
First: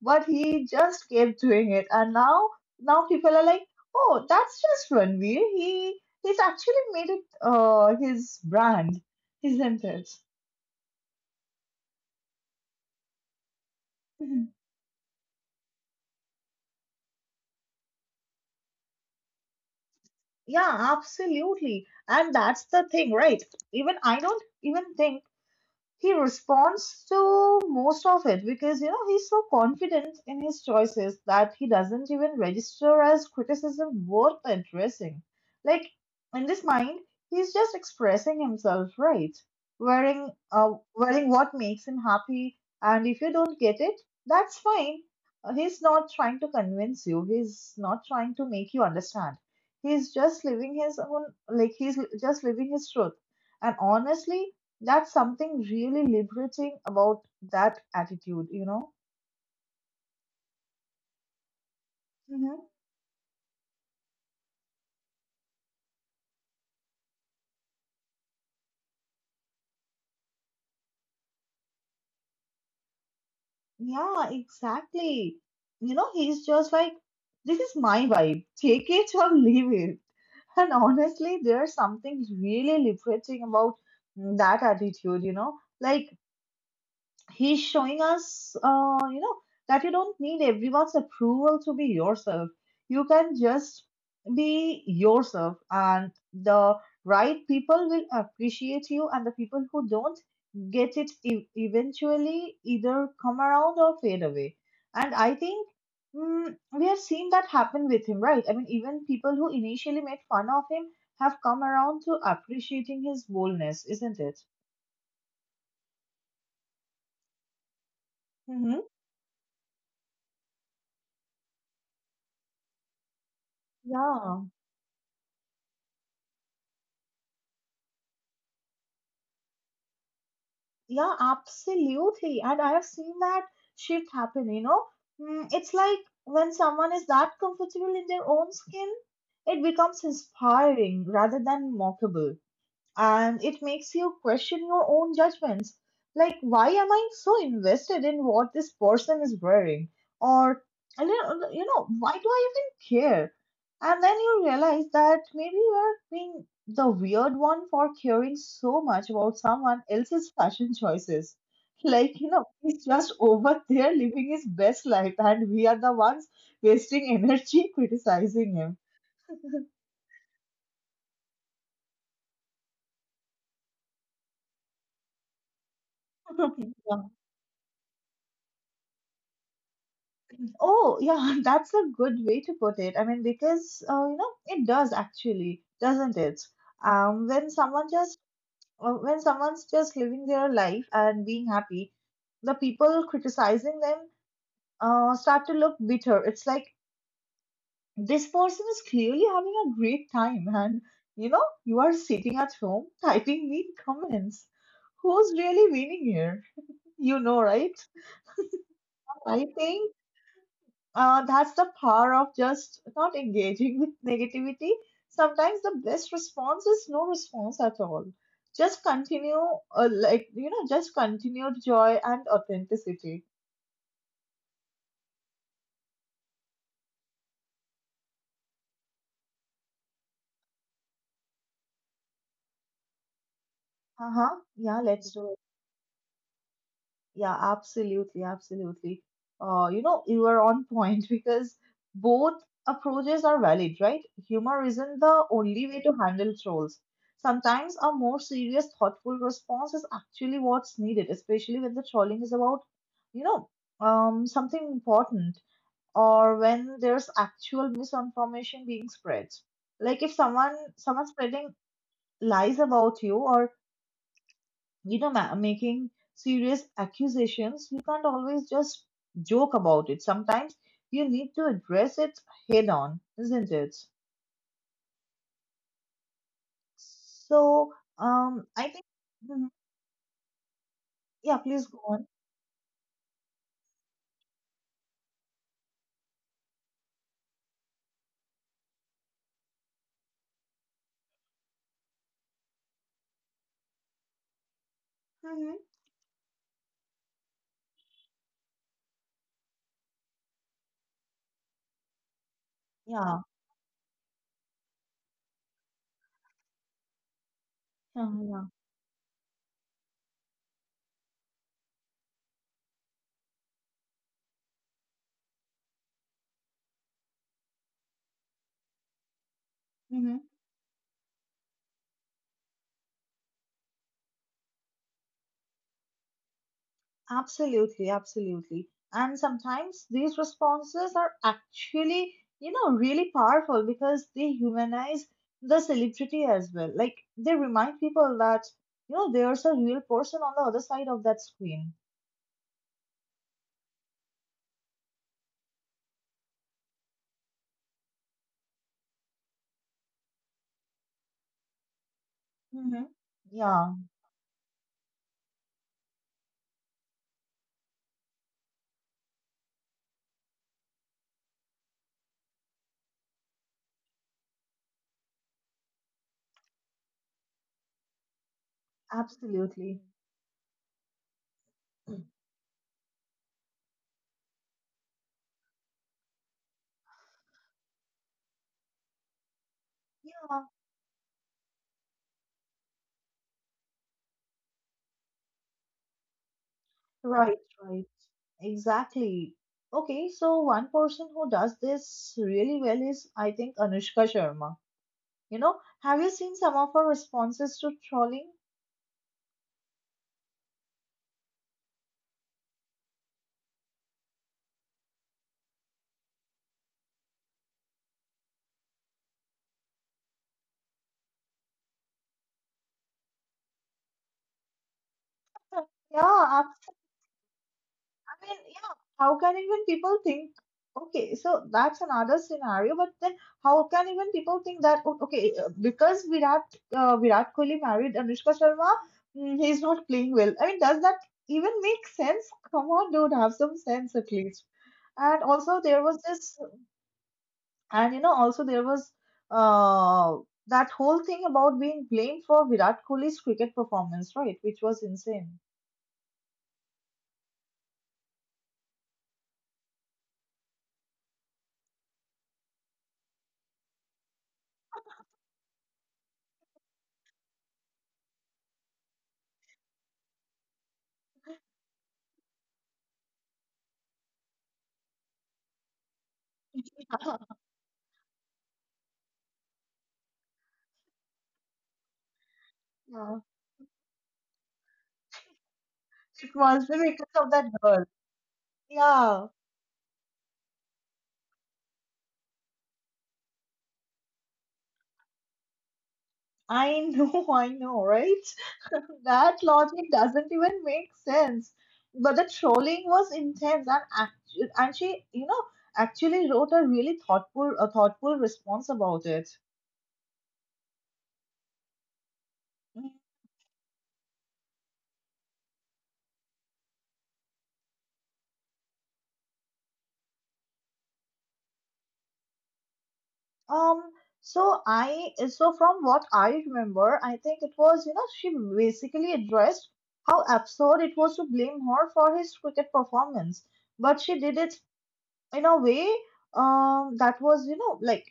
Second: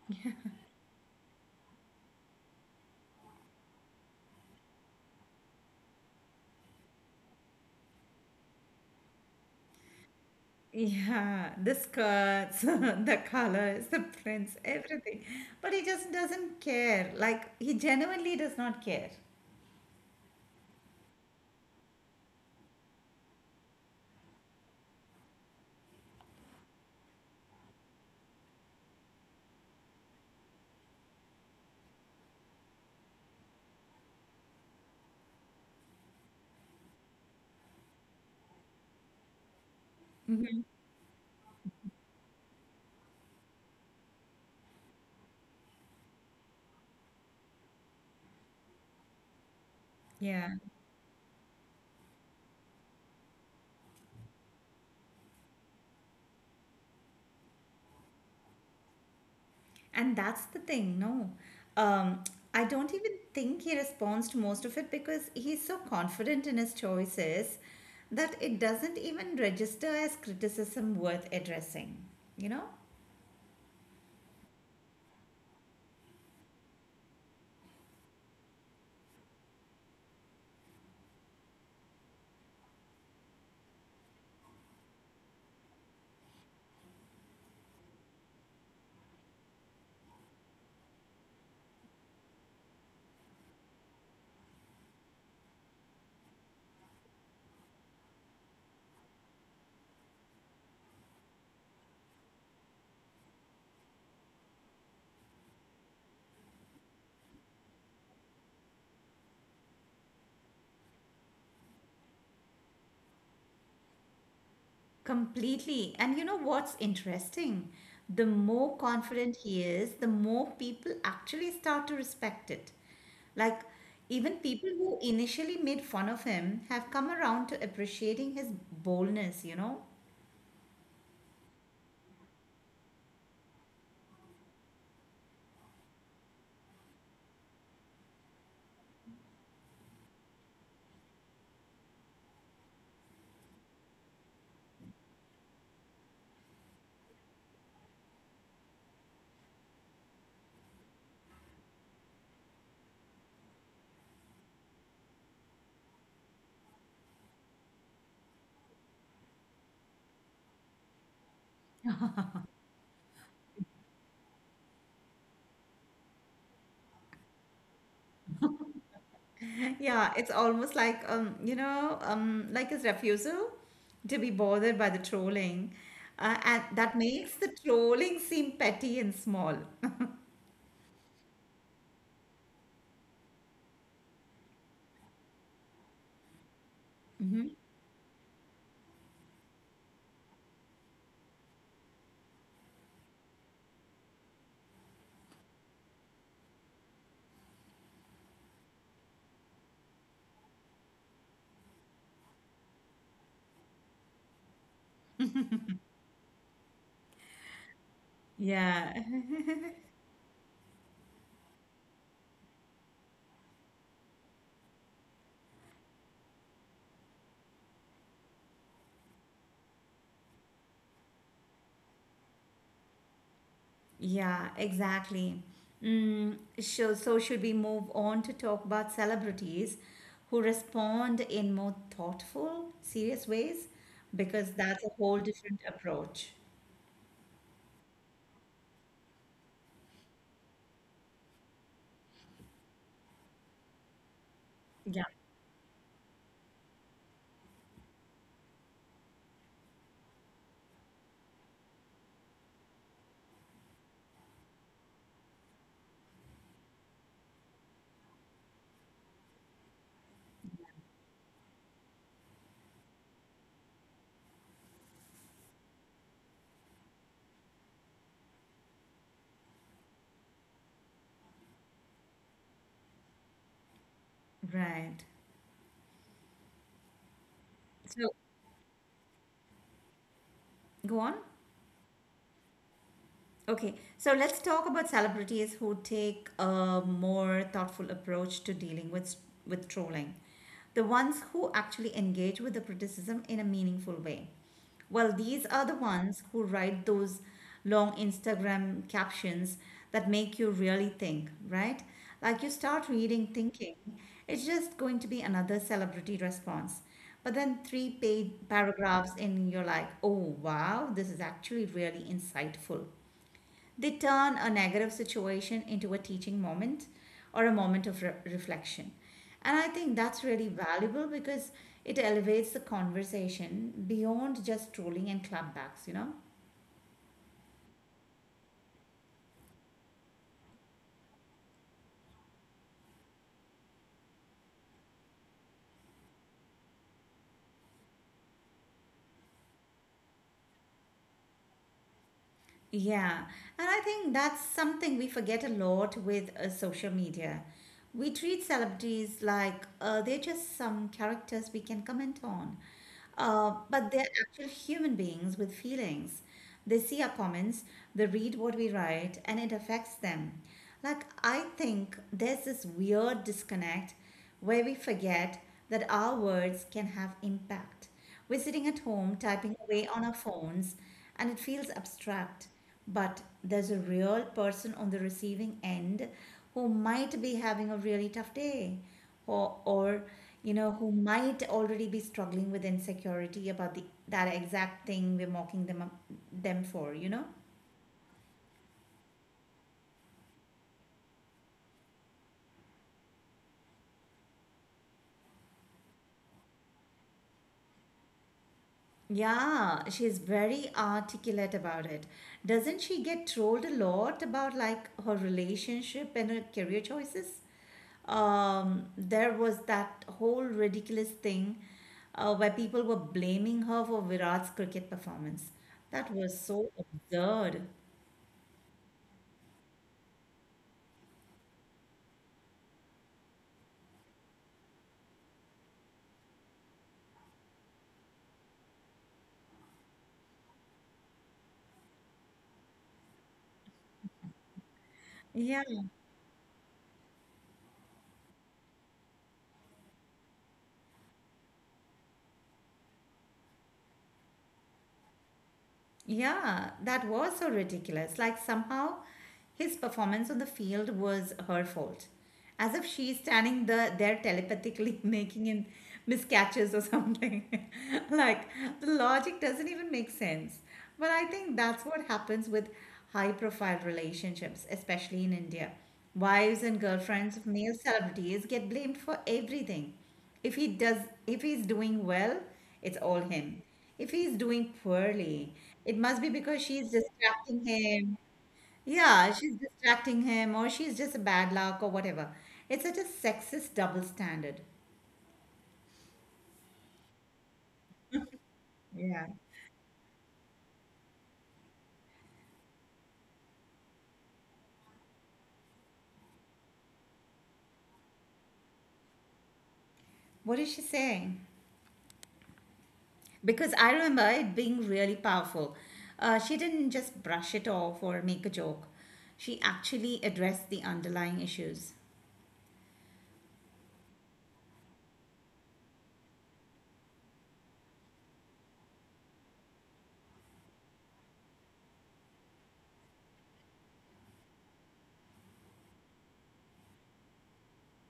Speaker 1: But he just kept doing it. And now, people are like, oh, that's just Ranveer. He's actually made it his brand, isn't it?
Speaker 2: Yeah, the skirts, the colors, the
Speaker 1: Mhm.
Speaker 2: prints, everything. But he just doesn't care. Like, he genuinely does not care.
Speaker 1: Yeah, absolutely. And that's the thing, right? Even I don't even think he responds to most of it, because he's so confident in his choices that he doesn't even register as criticism worth addressing. Like, in his mind, he's just expressing himself, right? Wearing
Speaker 2: Hmm.
Speaker 1: uh, wearing what makes him happy, and if you don't get it, that's fine. He's not trying to convince you. He's not trying to make you understand. He's just
Speaker 2: Yeah.
Speaker 1: living his own, like, he's just living his truth. And honestly, that's something really liberating about that attitude, you know?
Speaker 2: And that's the thing, no. Um,
Speaker 1: Mm-hmm.
Speaker 2: I don't even think he responds to most of it because he's so confident in his choices that it doesn't even register as criticism worth addressing, you know?
Speaker 1: Yeah, exactly. You know, he's just like, this is my vibe. Take it or leave it. And honestly, there's something really liberating about that attitude, you know? Like, he's showing us, that you don't need everyone's approval to be yourself. You can just be yourself, and the right people will appreciate you, and the people who don't get it eventually either come around or fade away. And I think we have seen that happen with him, right? I mean, even people who initially made fun of him have come around to appreciating his boldness, isn't it?
Speaker 2: Completely. And you know what's interesting? The
Speaker 1: Mm-hmm.
Speaker 2: more confident he is, the more people actually start to respect it. Like, even
Speaker 1: Yeah.
Speaker 2: people who initially made fun of him have come around to appreciating his boldness, you know?
Speaker 1: Yeah, absolutely. And I have seen that shift happen, you know. It's like when someone is that comfortable in their own skin, it becomes inspiring rather than mockable, and it makes you question your own judgments. Like, why am I so invested in what this person is wearing? Or, I don't- you know, why do I even care? And then you realize that maybe you're being the weird one for caring so much about someone else's fashion choices. Like, you know, he's just over there living his best life, and we are the ones wasting energy criticizing him.
Speaker 2: Yeah, it's almost like, like his refusal to be bothered by the trolling. And that makes the trolling seem petty and small.
Speaker 1: Oh, yeah, that's a good way to put it. I mean, because you know, it does actually, doesn't it? When someone just when someone's just living their life and being happy, the people criticizing them start to look bitter. It's like this person is clearly having a great time, and you know, you are sitting at home typing mean comments. Who's really winning here? You know, right?
Speaker 2: Yeah.
Speaker 1: I think that's the power of just not engaging with negativity. Sometimes the best response is no response at all. Just continue, just continued joy and authenticity.
Speaker 2: Yeah, exactly. Mm, so should we move on to talk about celebrities who respond in more thoughtful, serious ways?
Speaker 1: Uh huh.
Speaker 2: Because
Speaker 1: Yeah,
Speaker 2: that's a
Speaker 1: let's
Speaker 2: whole
Speaker 1: do it.
Speaker 2: different approach.
Speaker 1: Yeah, absolutely, absolutely. You know, you are on point because both approaches are valid, right? Humor isn't
Speaker 2: Yeah.
Speaker 1: the only way to handle trolls. Sometimes a more serious, thoughtful response is actually what's needed, especially when the trolling is about, you know, something important, or when there's actual misinformation being spread. Like if someone's spreading lies about you, or you know, making serious accusations, you can't always just joke about it. Sometimes you need to address it head on, isn't it?
Speaker 2: Right.
Speaker 1: So
Speaker 2: So
Speaker 1: I think Mhm.
Speaker 2: go on.
Speaker 1: Yeah, please go on.
Speaker 2: Okay, so let's talk about celebrities who take a more thoughtful approach to dealing with trolling. The ones who actually engage with the criticism in a meaningful way. Well, these are
Speaker 1: Mm-hmm.
Speaker 2: the ones who write those long Instagram captions that make you really think, right? Like you start
Speaker 1: yeah
Speaker 2: reading thinking, it's just going to be another celebrity response. But then three
Speaker 1: yeah
Speaker 2: paid paragraphs in, you're like, oh wow, this is actually really insightful. They turn a negative situation into a teaching moment or a moment of reflection. And I think
Speaker 1: yeah
Speaker 2: that's really valuable because it elevates the conversation beyond just trolling and clapbacks, you know.
Speaker 1: Absolutely, absolutely. And sometimes these responses are actually, you know, really powerful because they humanize the celebrity as well. Like they remind people that, you know, there's a real person on the other side of that screen.
Speaker 2: Yeah, and I think that's something we forget a lot with social media. We treat celebrities like they're just some characters we can comment on,
Speaker 1: Hmm. Yeah,
Speaker 2: but they're actual human beings with feelings. They see our comments, they read what we write, and it affects them. Like, I think there's this weird disconnect where we forget that our words can have impact. We're sitting at home typing
Speaker 1: absolutely.
Speaker 2: away on our phones, and it feels abstract. But there's a real person on the receiving end who might be having a really tough day, or
Speaker 1: Yeah,
Speaker 2: you know, who might already be struggling with insecurity about the that exact thing we're mocking them for. You know.
Speaker 1: right, right. Exactly. Okay, so one person who does this really well is, I think, Anushka Sharma. You know, have you seen some of her responses to trolling?
Speaker 2: Yeah, she's very articulate about it. Doesn't she get trolled a lot about like her relationship and her career choices? There was that whole ridiculous thing where people were blaming her for Virat's cricket performance. That was
Speaker 1: Yeah,
Speaker 2: so absurd.
Speaker 1: I mean, yeah, how can even people think? Okay, so that's another scenario. But then, how can even people think that? Okay, because Virat Kohli married Anushka Sharma, mm, he's not playing well. I mean, does that even make sense? Come on, dude, have some sense at least. And also,
Speaker 2: Yeah.
Speaker 1: there was this and you know, also there was uh, that whole thing about being blamed for Virat Kohli's cricket performance, right? Which was insane.
Speaker 2: Yeah, that was so ridiculous. Like somehow his performance on the field was her fault. As if there telepathically making him miscatches or something. Like the logic doesn't even make sense. But I think that's what happens with high profile relationships, especially in India. Wives and girlfriends of male celebrities get blamed for everything. If he does if he's doing well, it's all
Speaker 1: Yeah.
Speaker 2: him. If he's doing poorly, it must be
Speaker 1: It
Speaker 2: because
Speaker 1: must be
Speaker 2: she's
Speaker 1: because of that
Speaker 2: distracting
Speaker 1: girl.
Speaker 2: him.
Speaker 1: Yeah,
Speaker 2: Yeah, she's distracting him, or she's just a bad luck, or whatever. It's such a sexist double standard.
Speaker 1: I know, I know, right?
Speaker 2: Yeah.
Speaker 1: That logic doesn't even make sense. But the trolling was intense, and and she, you know, actually wrote a really thoughtful, a thoughtful response about it.
Speaker 2: What is she saying?
Speaker 1: Mm.
Speaker 2: Because I remember it being really powerful. She didn't just brush it off or make a joke, she actually addressed the underlying issues.
Speaker 1: Um. So from what I remember, I think it was, you know, she basically addressed how absurd it was to blame her for his cricket performance, but she did it in a way, that was, you know, like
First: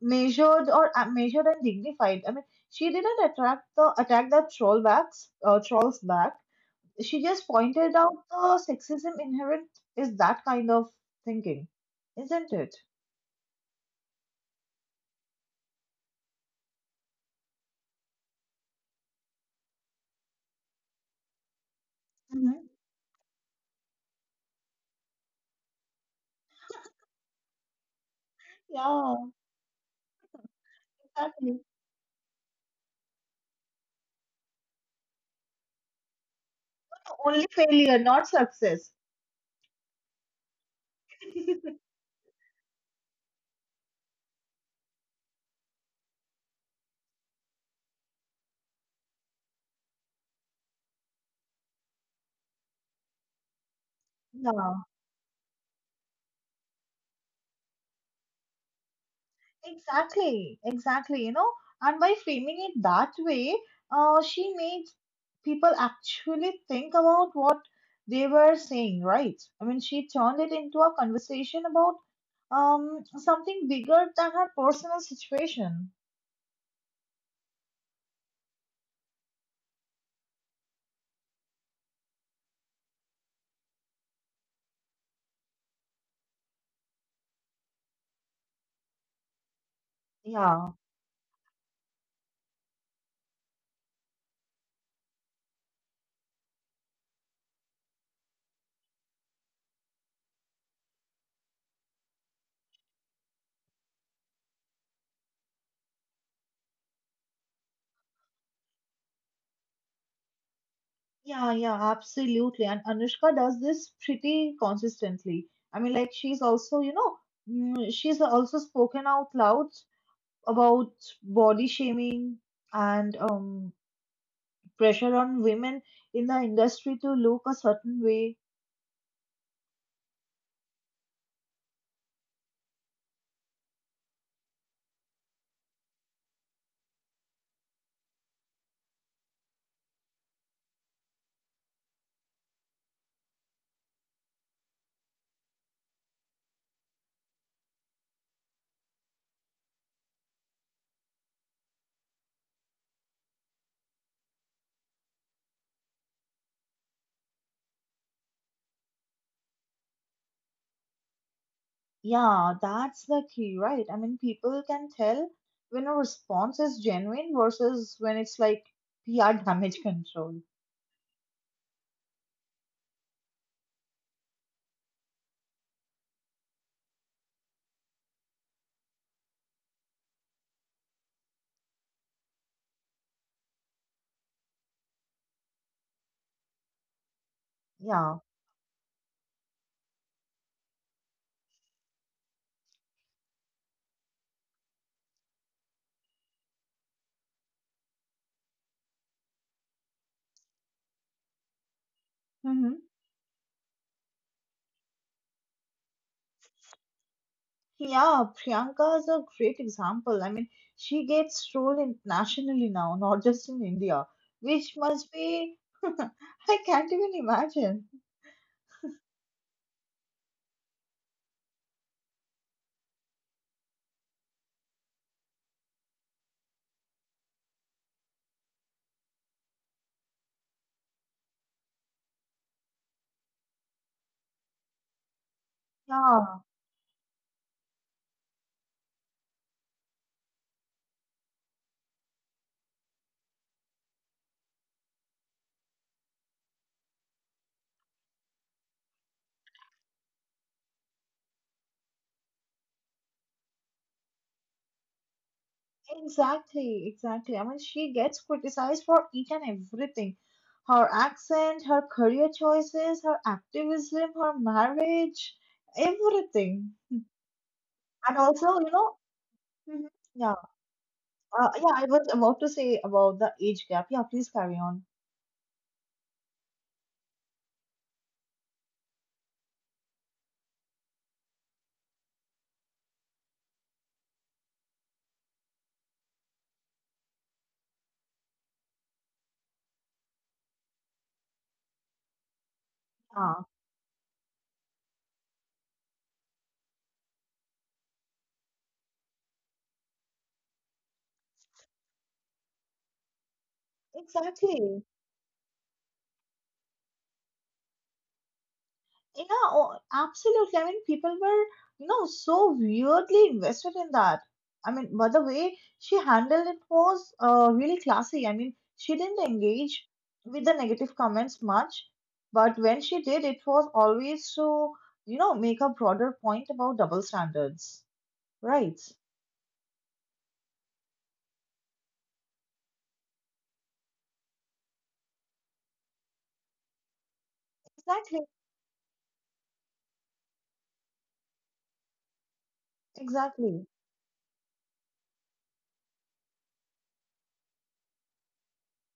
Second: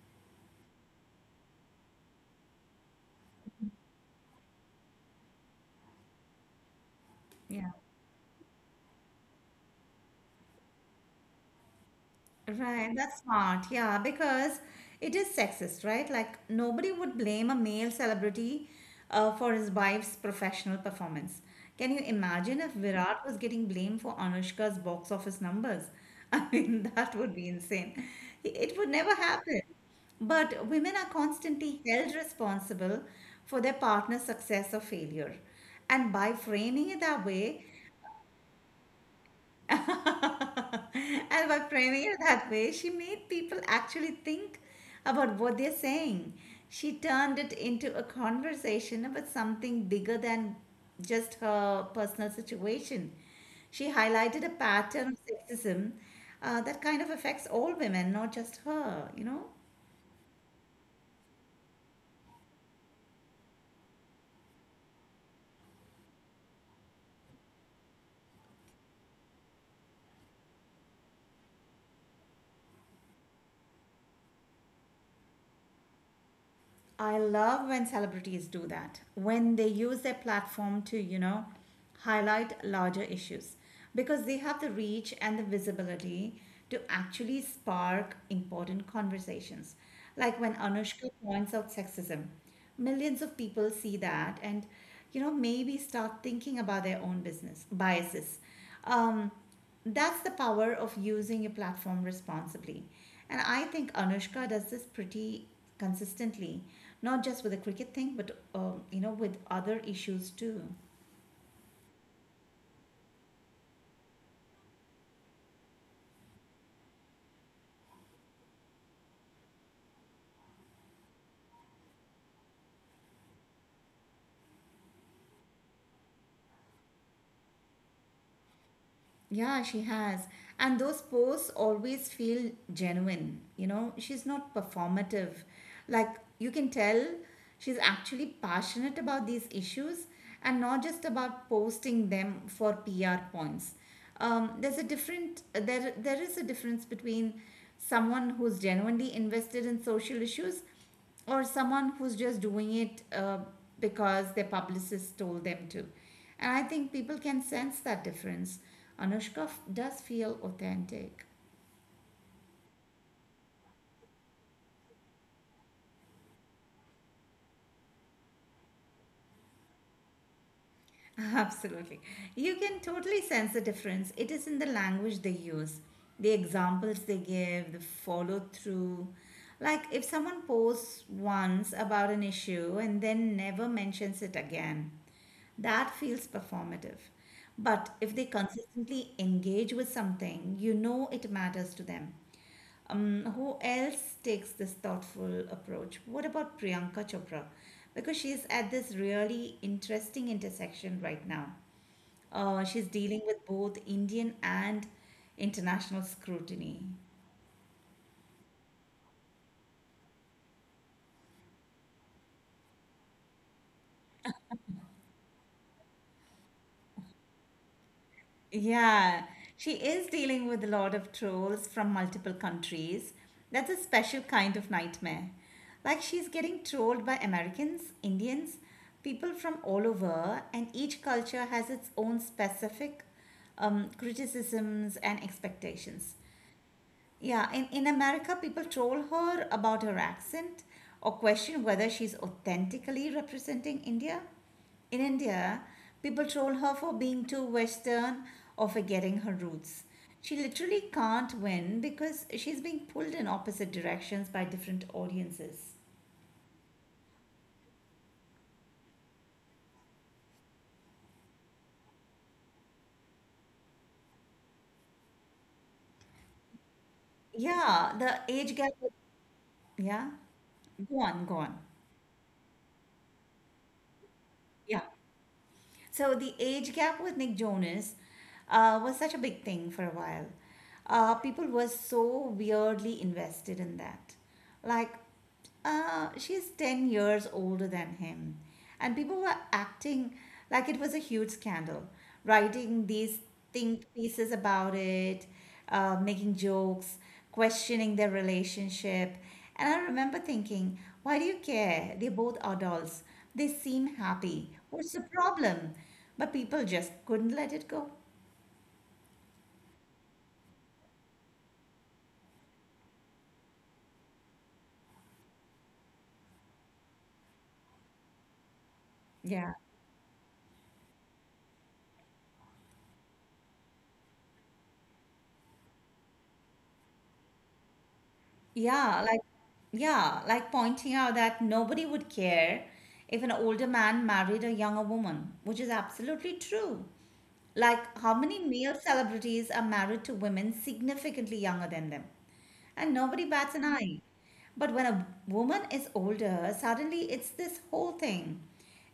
Speaker 1: measured and dignified. I mean, she didn't attract the attack trolls back. She just
Speaker 2: Yeah.
Speaker 1: pointed out the sexism inherent is that kind of thinking, isn't it?
Speaker 2: Right, that's smart. Yeah, because it is sexist, right? Like nobody would blame a male celebrity for his wife's professional performance. Can you
Speaker 1: Mhm.
Speaker 2: imagine if Virat was getting blamed for Anushka's box office numbers? I mean, that would be insane. It would
Speaker 1: Yeah,
Speaker 2: never happen. But women are
Speaker 1: exactly.
Speaker 2: constantly held responsible for their partner's success or failure. And by framing it that
Speaker 1: Only
Speaker 2: way,
Speaker 1: failure, not success.
Speaker 2: and by framing it that way, she made people actually think about what they're saying. She turned it into a conversation about something bigger than just her personal situation. She highlighted a
Speaker 1: Yeah.
Speaker 2: pattern of sexism that kind of affects all women, not just her, you know?
Speaker 1: Exactly, exactly, you know, and by framing it that way, she made people actually think about what they were saying, right? I mean, she turned it into a conversation about something bigger than her personal situation.
Speaker 2: I love when celebrities do that, when they use their platform to, you know, highlight larger issues because they have the reach and the visibility to actually spark important conversations. Like when
Speaker 1: Yeah,
Speaker 2: Anushka points out sexism, millions of people see that and, you know, maybe start thinking about their own business biases. Um, that's the power of using a platform responsibly. And I think Anushka does this pretty consistently, not just with the cricket thing, but you know, with other issues too.
Speaker 1: yeah, yeah, absolutely. And Anushka does this pretty consistently. I mean, like she's also, you know, she's also spoken out loud about body shaming and pressure on women in the industry to look a certain way.
Speaker 2: Yeah, she has. And those posts always feel genuine, you know, she's not performative. Like you can tell she's actually passionate about these issues and not just about posting them for PR points. There's a different there there is a difference between someone who's genuinely invested in social issues or someone who's just doing it because their publicist told them to. And I think people can sense that difference. Anushka does feel authentic.
Speaker 1: Yeah, that's the key, right? I mean, people can tell when a response is genuine versus when it's like PR damage control.
Speaker 2: Absolutely. You can totally sense the difference. It is in the language they use, the examples they give, the follow through. Like if someone posts once about an issue and then never mentions it again, that feels performative. But if
Speaker 1: Yeah.
Speaker 2: they consistently engage with something, you know it matters to them. Who else takes this thoughtful approach? What about Priyanka Chopra? Because she's at this really interesting intersection right now.
Speaker 1: Hmm.
Speaker 2: She's dealing with both Indian and international scrutiny.
Speaker 1: Yeah, Priyanka is a great example. I mean, she gets trolled internationally now, not just in India, which must be, I can't even imagine.
Speaker 2: Yeah, she is dealing with a lot of trolls from multiple countries. That's a special kind of nightmare. Like she's getting trolled by Americans, Indians, people from all over, and each culture has its own specific criticisms and expectations.
Speaker 1: Yeah.
Speaker 2: Yeah, in America, people troll her about her accent or question whether she's authentically representing India. In India, people troll her for being too Western or for getting her roots. She literally can't win because she's being pulled in opposite directions by different audiences.
Speaker 1: Exactly, exactly. I mean, she gets criticized for each and everything. Her accent, her career choices, her activism, her marriage, everything.
Speaker 2: Yeah,
Speaker 1: And
Speaker 2: the age
Speaker 1: also, you
Speaker 2: gap.
Speaker 1: know, mhm,
Speaker 2: Yeah,
Speaker 1: yeah,
Speaker 2: go on, go on.
Speaker 1: yeah, I was about to say about the age gap. Yeah, please carry
Speaker 2: Yeah.
Speaker 1: on.
Speaker 2: So the age gap with Nick Jonas was such a big thing for a while. People were so weirdly invested in that. Like, she's 10 years older than him. And people were acting like it was a huge scandal, writing these
Speaker 1: Yeah,
Speaker 2: think pieces about it, making jokes questioning their relationship. And I remember thinking, why do you care? They're both adults. They seem happy.
Speaker 1: exactly.
Speaker 2: What's the problem? But people just couldn't let it go.
Speaker 1: Yeah, oh, absolutely. I mean, people were, you know, so weirdly invested in that. I mean, by the way, she handled it was really classy. I mean, she didn't
Speaker 2: Yeah.
Speaker 1: engage with the negative comments much, but when she did, it was always to, you know, make a broader point about double standards, right?
Speaker 2: Yeah, like yeah, like pointing out that nobody would care if an older man married a younger woman, which is absolutely true. Like how
Speaker 1: Exactly,
Speaker 2: many male celebrities are married to women significantly younger than them? And nobody bats an
Speaker 1: exactly.
Speaker 2: eye. But when a woman is older, suddenly it's this whole thing.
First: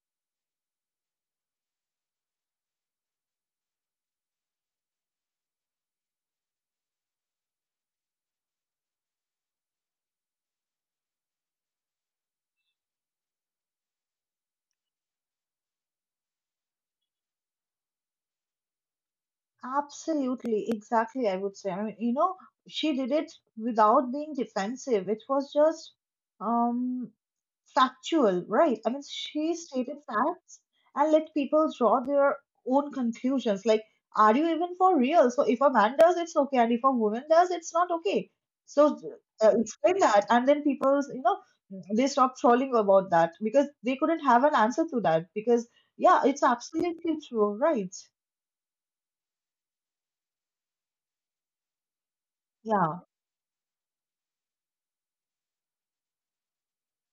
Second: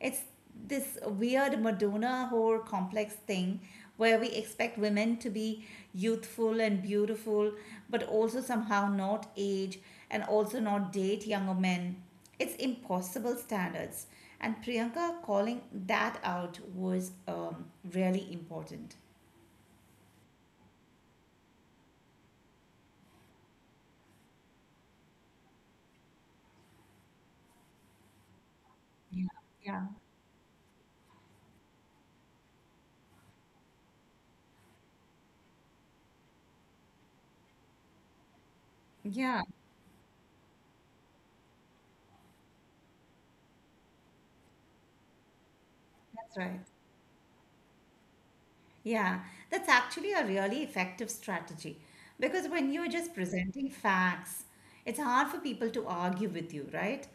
Speaker 2: It's this weird Madonna whore complex thing where we expect women to be youthful and beautiful, but also somehow not age and also not date younger men. It's impossible standards. And Priyanka calling that out was really important.
Speaker 1: Absolutely, exactly, I would say. I mean, you know, she did it without being defensive. It was just, um, factual, right? I mean,
Speaker 2: Yeah,
Speaker 1: she
Speaker 2: yeah,
Speaker 1: stated facts and let people draw their own conclusions. Like, are you even for real? So, if a man does, it's okay, and if a woman does, it's not okay. So,
Speaker 2: yeah,
Speaker 1: explain that, and then people, you know, they stop trolling about that because they couldn't have an answer to that. Because, yeah,
Speaker 2: that's
Speaker 1: it's
Speaker 2: right.
Speaker 1: absolutely true, right?
Speaker 2: Yeah, that's actually a really effective strategy because when you're
Speaker 1: Yeah,
Speaker 2: just presenting facts, it's hard for people to argue with you, right?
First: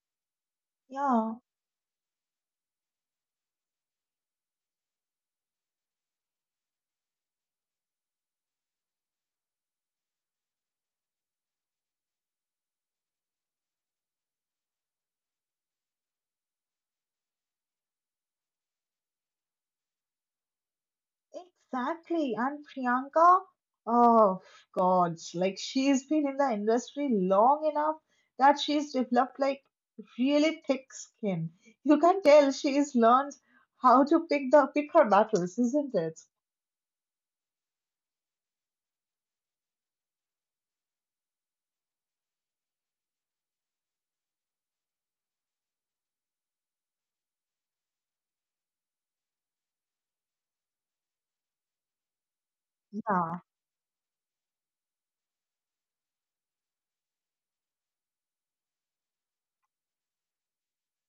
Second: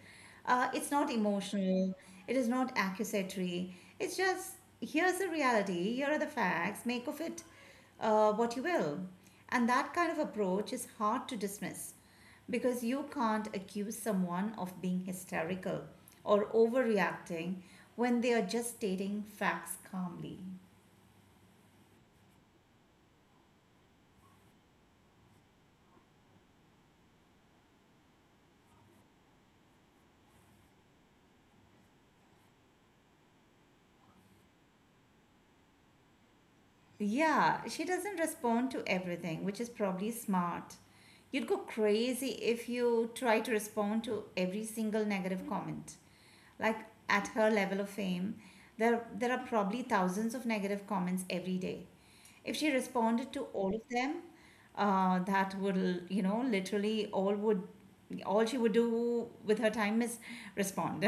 Speaker 2: It's not
Speaker 1: yeah.
Speaker 2: emotional, it is not accusatory. It's just here's the reality, here are the facts, make of it what you will. And that kind of approach is hard to dismiss because you can't accuse someone of being hysterical or overreacting when they are just stating facts calmly.
Speaker 1: Exactly. And Priyanka, oh God, like she's been in the industry long enough that she's developed like really thick skin. You can tell she's learned how to pick her battles, isn't it?
Speaker 2: Yeah, she doesn't respond to everything, which is probably smart. You'd go crazy if you try to respond to every single negative comment. Like at her level of fame, there are probably thousands of negative comments every day. If she responded
Speaker 1: Yeah,
Speaker 2: to all of them, that would, literally all she would do with her time is respond.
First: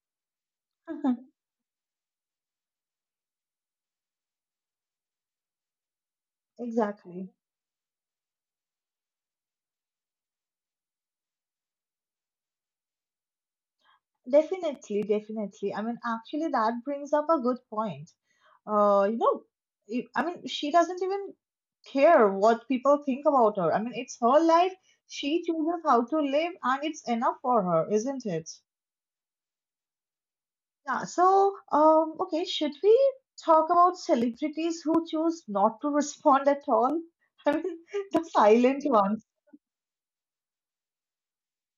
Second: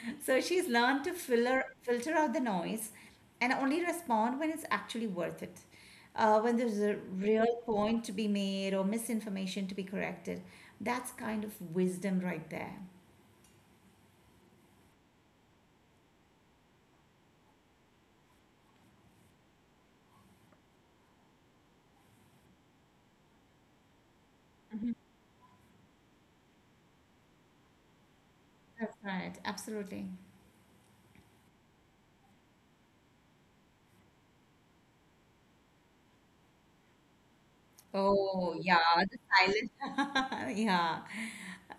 Speaker 2: so she's learned to filler, filter out the noise and only respond when it's actually worth it, when there's a
Speaker 1: exactly.
Speaker 2: real point to be made or misinformation to be corrected. That's kind of wisdom right there.
Speaker 1: Definitely, definitely. I mean, actually, that brings up a good point. You know, I mean, she doesn't even care what people think about her. I mean, it's her life. She chooses how to live, and it's enough for her, isn't it?
Speaker 2: That's right. Absolutely.
Speaker 1: Yeah. So, okay, should we talk about celebrities who choose not to respond at all? I mean, the
Speaker 2: Oh, yeah.
Speaker 1: silent
Speaker 2: The
Speaker 1: ones.
Speaker 2: silence. yeah.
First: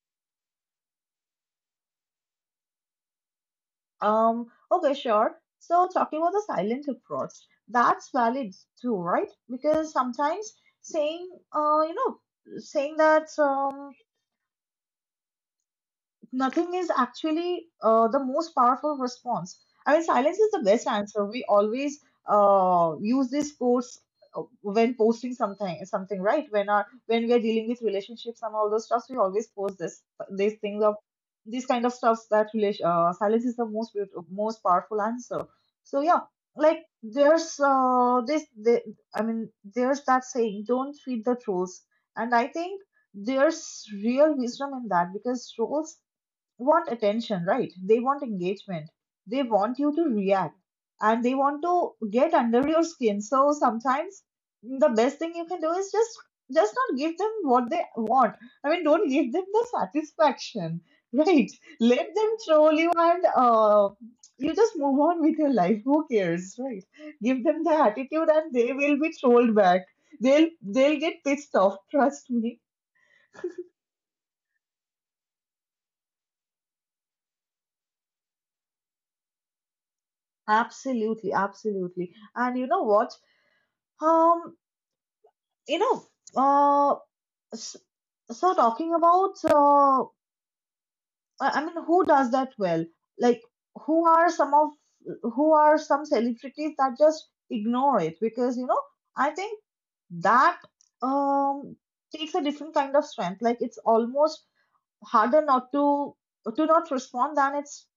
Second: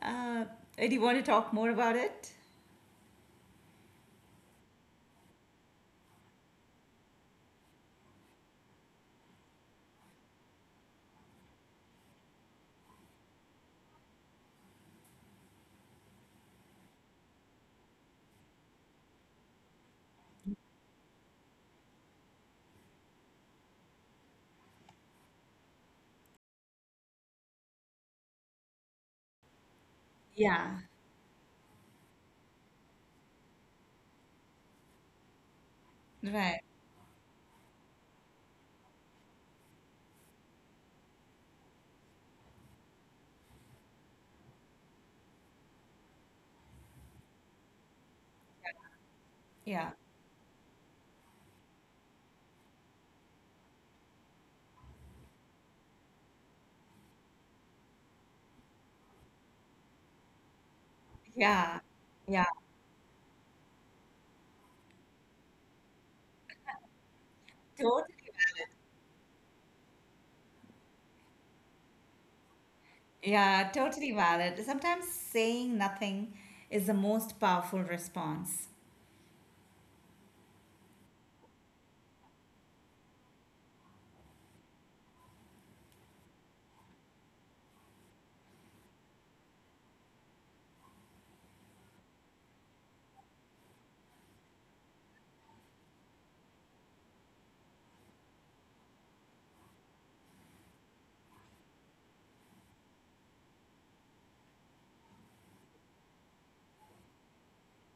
Speaker 2: Uh, do you want to talk more about it?
Speaker 1: Okay, sure. So talking about the silent approach, that's valid too, right? Because sometimes saying, you know, saying that nothing is actually the most powerful response. I mean, silence is the best answer. We always use this quotes when posting something right? When we are dealing with relationships and all those stuffs, we always post this these
Speaker 2: Yeah.
Speaker 1: things of these kind of stuffs that relation silence is the most powerful answer. So yeah,
Speaker 2: Right.
Speaker 1: like I mean there's that saying, don't feed the trolls, and I think there's real wisdom in that because trolls want attention, right? They want engagement. They want
Speaker 2: Yeah.
Speaker 1: you to react and they want to get under your skin. So sometimes the best thing you can do is just not give them what they want. I mean, don't give them the satisfaction, right?
Speaker 2: Yeah.
Speaker 1: Let them
Speaker 2: Yeah.
Speaker 1: troll you, and you just move on with your life. Who cares, right? Give them the
Speaker 2: Totally
Speaker 1: attitude and
Speaker 2: valid.
Speaker 1: they will be trolled back. They'll get pissed off. Trust me.
Speaker 2: Yeah. Totally valid. Sometimes saying nothing is the most powerful response.
Speaker 1: Absolutely, absolutely. And you know what? Um, you know, uh, s- so talking about, I mean, who does that well? Like, who are some of, who are some celebrities that just ignore it? Because, you know, I think that um takes a different kind of strength. Like, it's almost harder not to to not respond than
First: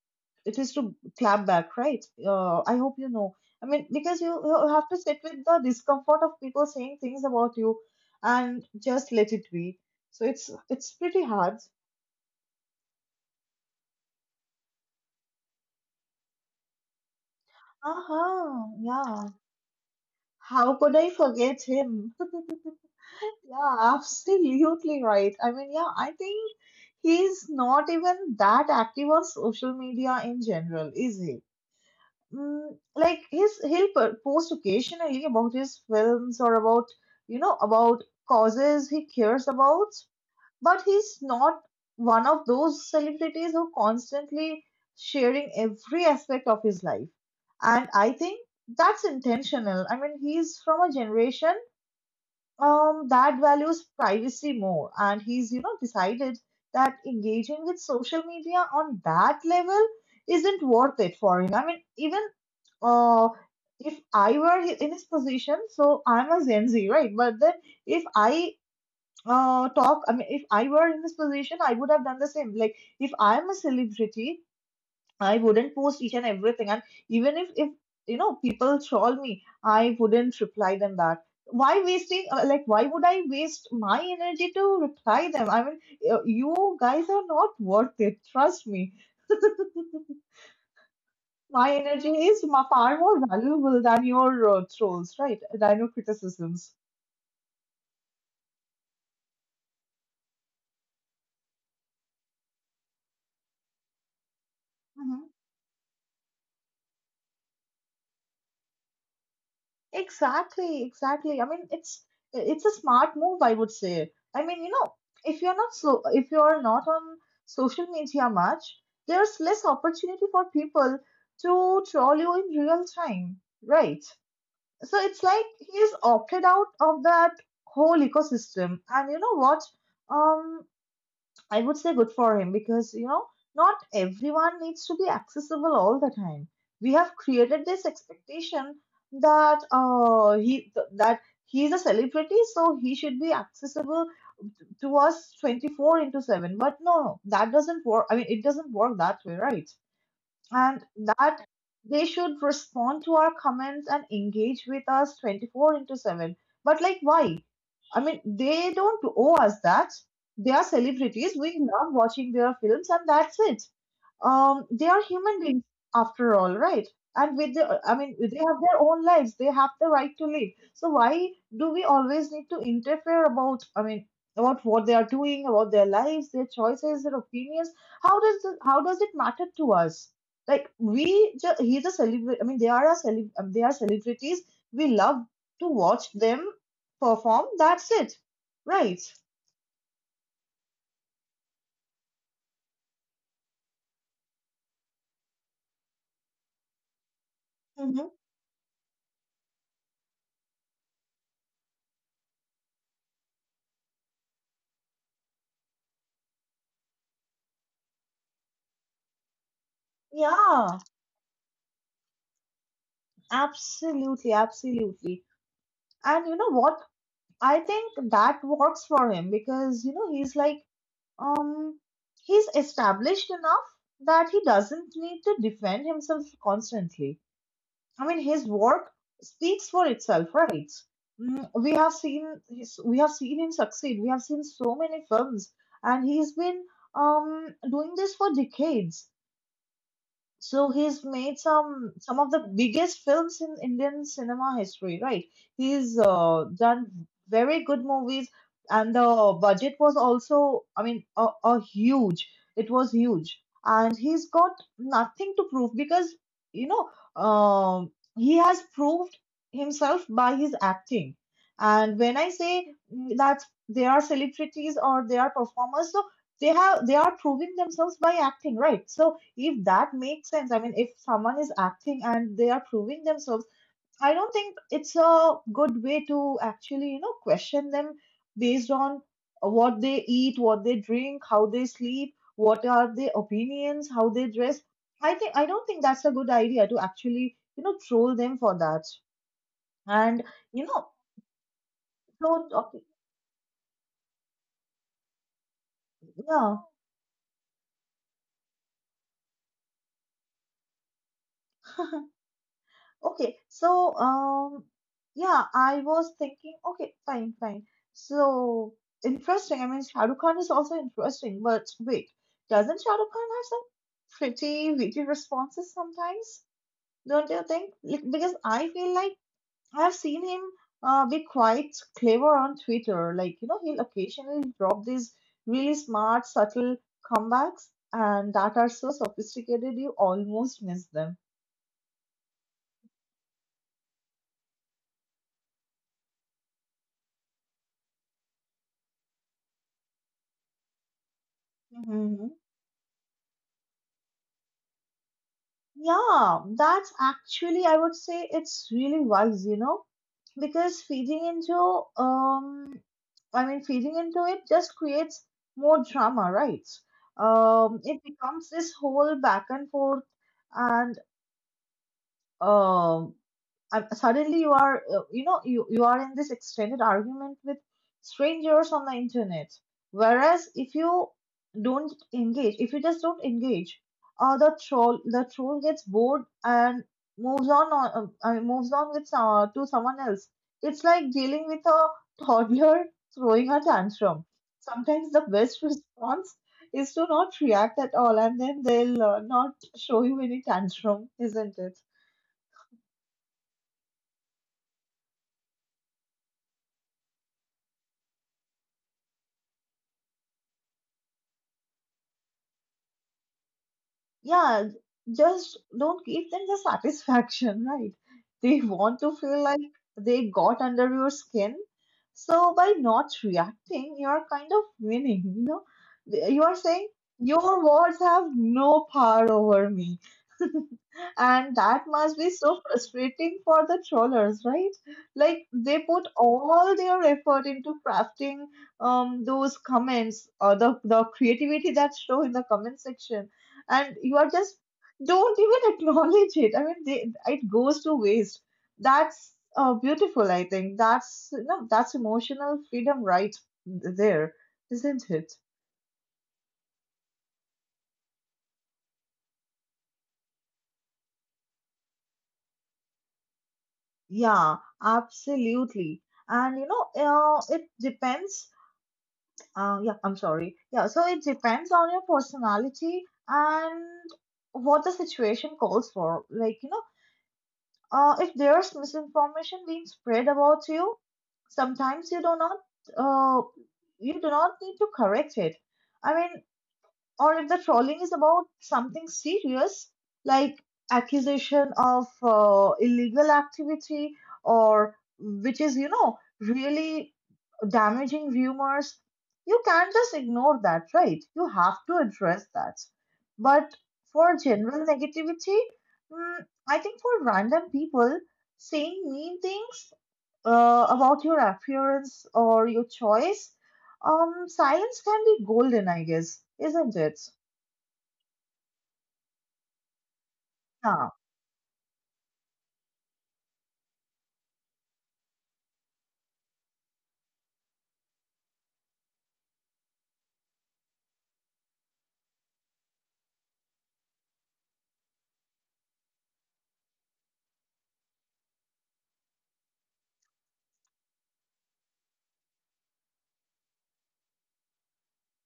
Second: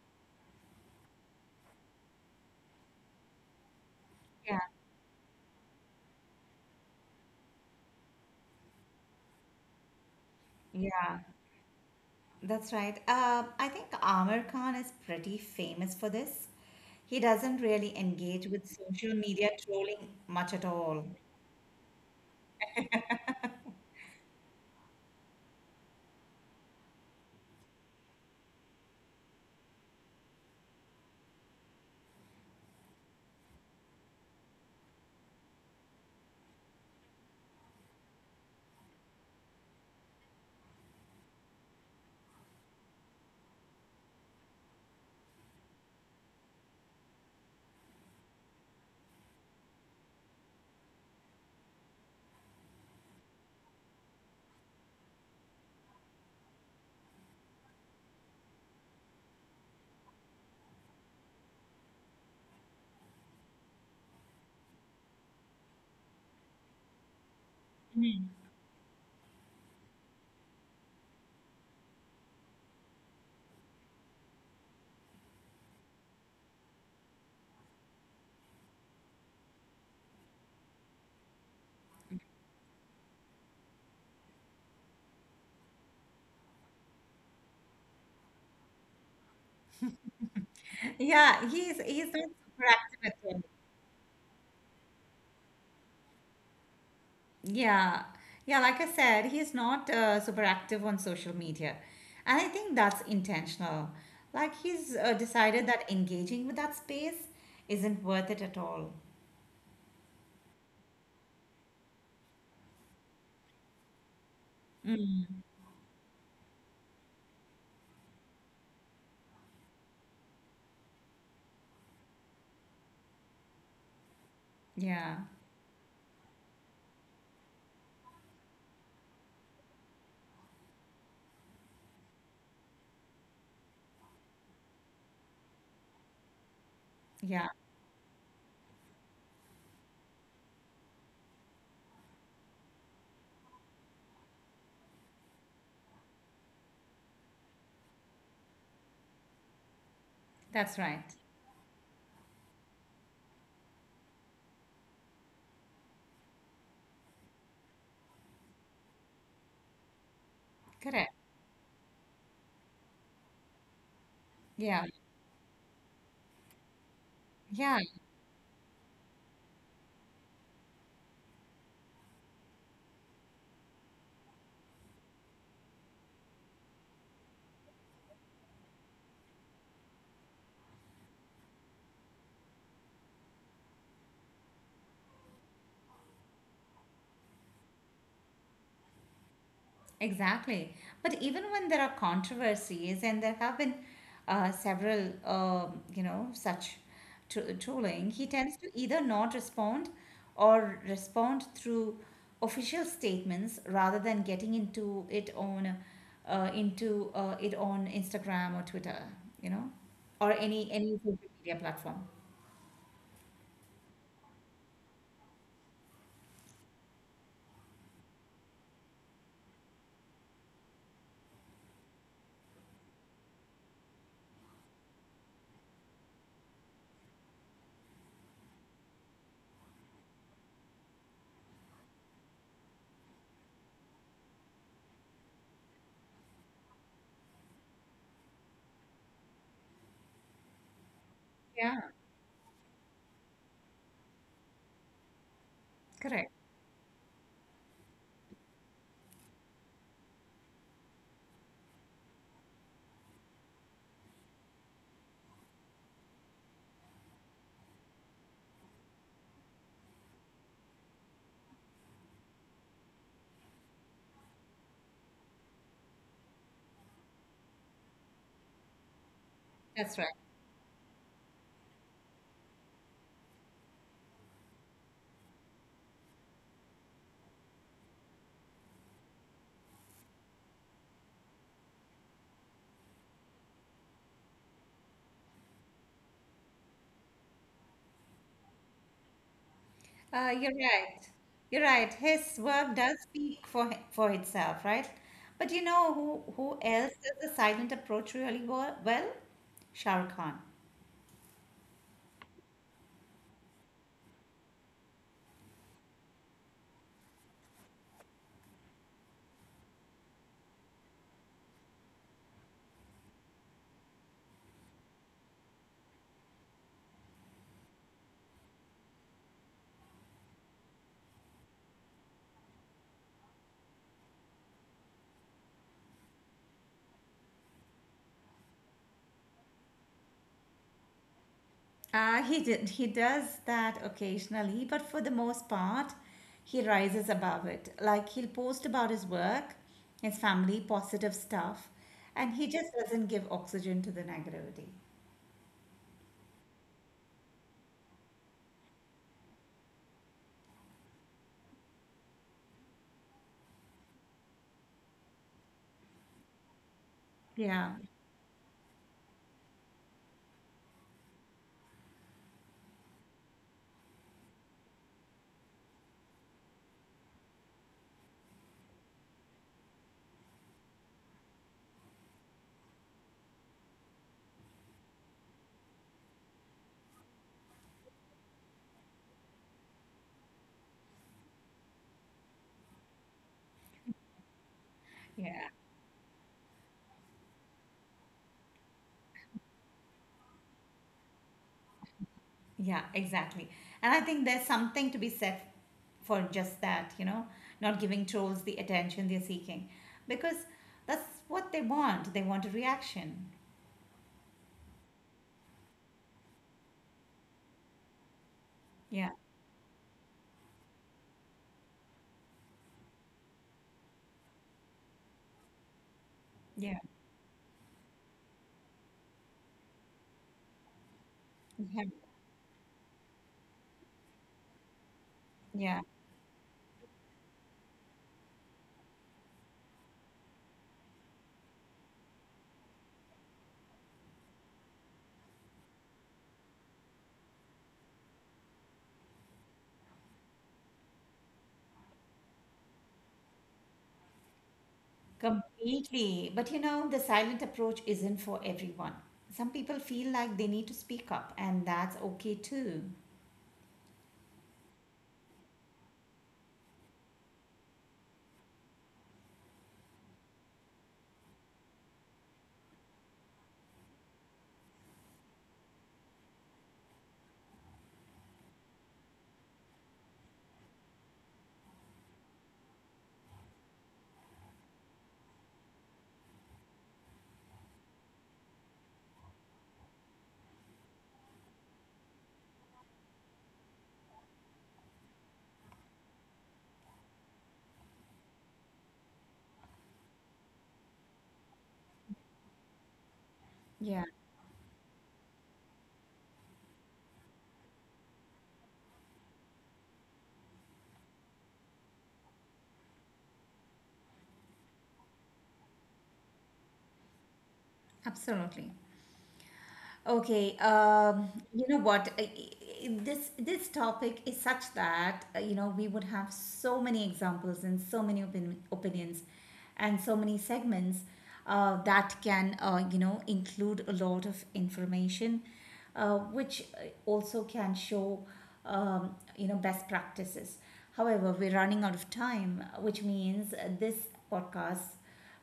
Speaker 1: it is to clap back, right? I hope you know. I mean, because
Speaker 2: Yeah.
Speaker 1: you have to sit with the discomfort of people saying things about you, and just let it be. So it's
Speaker 2: Yeah.
Speaker 1: pretty hard.
Speaker 2: That's right. I think Amir Khan is pretty famous for this. He doesn't really engage with
Speaker 1: Uh-huh,
Speaker 2: social
Speaker 1: yeah.
Speaker 2: media trolling much at
Speaker 1: How could
Speaker 2: all.
Speaker 1: I forget him? Yeah, absolutely right. I mean, yeah, I think he's not even that active on social media in general, is he? Mm, like his he'll post occasionally about his films or about you know about causes he cares about, but he's not one of those celebrities who constantly sharing every aspect of his life. And I think that's intentional. I mean, he's from a generation that values privacy more, and he's you know decided that engaging with social media on that level isn't worth it for him. I mean even uh, if I were hi- in his position, so I'm a Gen Z, right? But then if I I mean, if I were in this position, I would have done the same. Like, if I'm a celebrity, I wouldn't post each and everything. And even if you know, people troll me, I wouldn't reply them back. Why would I waste my energy to reply them? I mean, you guys are not worth it. Trust me.
Speaker 2: Yeah,
Speaker 1: My
Speaker 2: he's
Speaker 1: energy
Speaker 2: not
Speaker 1: is
Speaker 2: super
Speaker 1: far
Speaker 2: active at
Speaker 1: more
Speaker 2: all.
Speaker 1: valuable than your trolls, right? Than your criticisms.
Speaker 2: Yeah, yeah. Like I said, he's not super active on social media, and I think that's intentional. Like he's
Speaker 1: Mhm.
Speaker 2: decided that engaging with that space isn't worth it at all.
Speaker 1: Exactly, exactly. I mean, it's a smart move, I would say. I mean, if you're not on social media much, there's less opportunity for people to troll you in real time, right? So
Speaker 2: Yeah,
Speaker 1: it's like he's opted out of that whole ecosystem. And you know what? Um, I would say good for him because, not everyone needs to be accessible all the time. We have
Speaker 2: yeah.
Speaker 1: created this expectation that that he's a celebrity, so he should be accessible to us 24x7. But no, no, that doesn't work. I mean, it doesn't work that way, right?
Speaker 2: That's
Speaker 1: And
Speaker 2: right.
Speaker 1: that they should respond to our comments and engage with us 24x7. But like, why? I mean, they don't owe us that. They are
Speaker 2: Correct.
Speaker 1: celebrities. We love watching their films, and that's it. They
Speaker 2: Yeah,
Speaker 1: are human beings, after all, right? And with the
Speaker 2: yeah.
Speaker 1: I mean, they have their own lives. They have the right to live. So why do we always need to interfere about, I mean, about what they are doing, about their lives, their choices, their opinions? How does it matter to us? Like we just He's a celebrity. I mean, they are celebrities. We love to watch them perform. That's it, right?
Speaker 2: Exactly. But even when there are controversies, and there have been several, you know, such
Speaker 1: Hmm.
Speaker 2: trolling, he tends to either not respond or respond through official statements rather than getting into it on Instagram or Twitter, you know, or
Speaker 1: Yeah,
Speaker 2: any social media platform.
Speaker 1: absolutely, absolutely. And you know what? I think that works for him because, he's like, um, he's established enough that he doesn't need to defend himself constantly. I mean, his work speaks for itself, right? We have seen we have seen him succeed. We have seen so many films, and he's been um doing this for decades. So he's made
Speaker 2: Yeah,
Speaker 1: some of the biggest films in Indian cinema history, right? He's
Speaker 2: correct.
Speaker 1: done very good movies, and the budget was also, I mean, a huge. It was huge, and he's got nothing to prove because you know um, he has proved himself by his acting. And when I say that they are celebrities or they are performers, so they are proving themselves by acting, right? So if that
Speaker 2: That's right.
Speaker 1: makes sense, I mean, if someone is acting and they are proving themselves, I don't think it's a good way to actually question them based on what they eat, what they drink, how they sleep, what are their opinions, how they dress. I don't think that's a good idea to actually troll them for that. And
Speaker 2: You're
Speaker 1: you know
Speaker 2: right. You're right. His
Speaker 1: so,
Speaker 2: work
Speaker 1: okay,
Speaker 2: does speak for for itself, right? But you know
Speaker 1: yeah.
Speaker 2: who else does the silent approach really well? Shah Rukh Khan.
Speaker 1: Okay, so, yeah, I was thinking. Okay, fine, fine. So interesting. I mean, Shah Rukh Khan is also interesting, but wait, doesn't Shah Rukh Khan have some pretty witty responses sometimes? Don't you think? Like, because I feel like I have seen him be quite clever on Twitter. Like, he'll occasionally drop these really smart, subtle comebacks, and that are so sophisticated you almost miss them.
Speaker 2: He did. He does that occasionally, but for the most part, he rises above it. Like he'll post about his work, his family, positive stuff, and he just doesn't give oxygen to the negativity.
Speaker 1: Yeah, that's actually, I would say it's really wise, because feeding into, I mean, feeding into it just creates more drama, right?
Speaker 2: Yeah.
Speaker 1: It becomes this whole back and forth, and um, and suddenly you are you are in this extended argument with strangers on the internet, whereas if you don't engage if you just don't engage, the troll gets bored and moves on I mean, moves on with to someone else. It's like dealing with a toddler throwing a tantrum. Sometimes the
Speaker 2: Yeah.
Speaker 1: best response is to not react at all, and then they'll not show you any tantrum, isn't it?
Speaker 2: Yeah, exactly. And I think there's something to be said for just that, you know, not giving trolls the attention they're seeking because that's what they want. They want a reaction.
Speaker 1: Yeah, just don't give them the satisfaction, right? They want to
Speaker 2: Yeah,
Speaker 1: feel like they got under your skin, so by not reacting, you're kind of winning. You are
Speaker 2: yeah,
Speaker 1: saying your words have no power over me. And that
Speaker 2: yeah,
Speaker 1: must be so frustrating for the trollers, right? Like, they
Speaker 2: yeah,
Speaker 1: put all their effort into crafting those comments, or the creativity that's shown in the comment section, and you are just don't even acknowledge it. I mean, it goes to waste. That's beautiful, I think. That's No, that's emotional freedom right there, isn't it?
Speaker 2: completely. But you know, the silent approach isn't for everyone. Some people feel like they need to speak up, and that's okay too.
Speaker 1: Yeah, absolutely. And it depends. Yeah, I'm sorry. Yeah, so it depends on your personality and what the situation calls for. Like, if there's misinformation being spread about you, sometimes uh, you do not need to correct it. I mean, or if the trolling is about something serious, like accusation of illegal activity, or which is really damaging rumors, you can't just ignore that, right? You have to address that. But
Speaker 2: Yeah,
Speaker 1: for general negativity, mm, I think for random people saying mean things about your appearance or your choice, silence can be golden, I guess, isn't it?
Speaker 2: absolutely. Okay,
Speaker 1: Yeah.
Speaker 2: you know what? This topic is such that you know we would have so many examples and so many opinions, and so many segments that can you know include a lot of information, which also can show you know best practices. However, we're running out of time, which means this podcast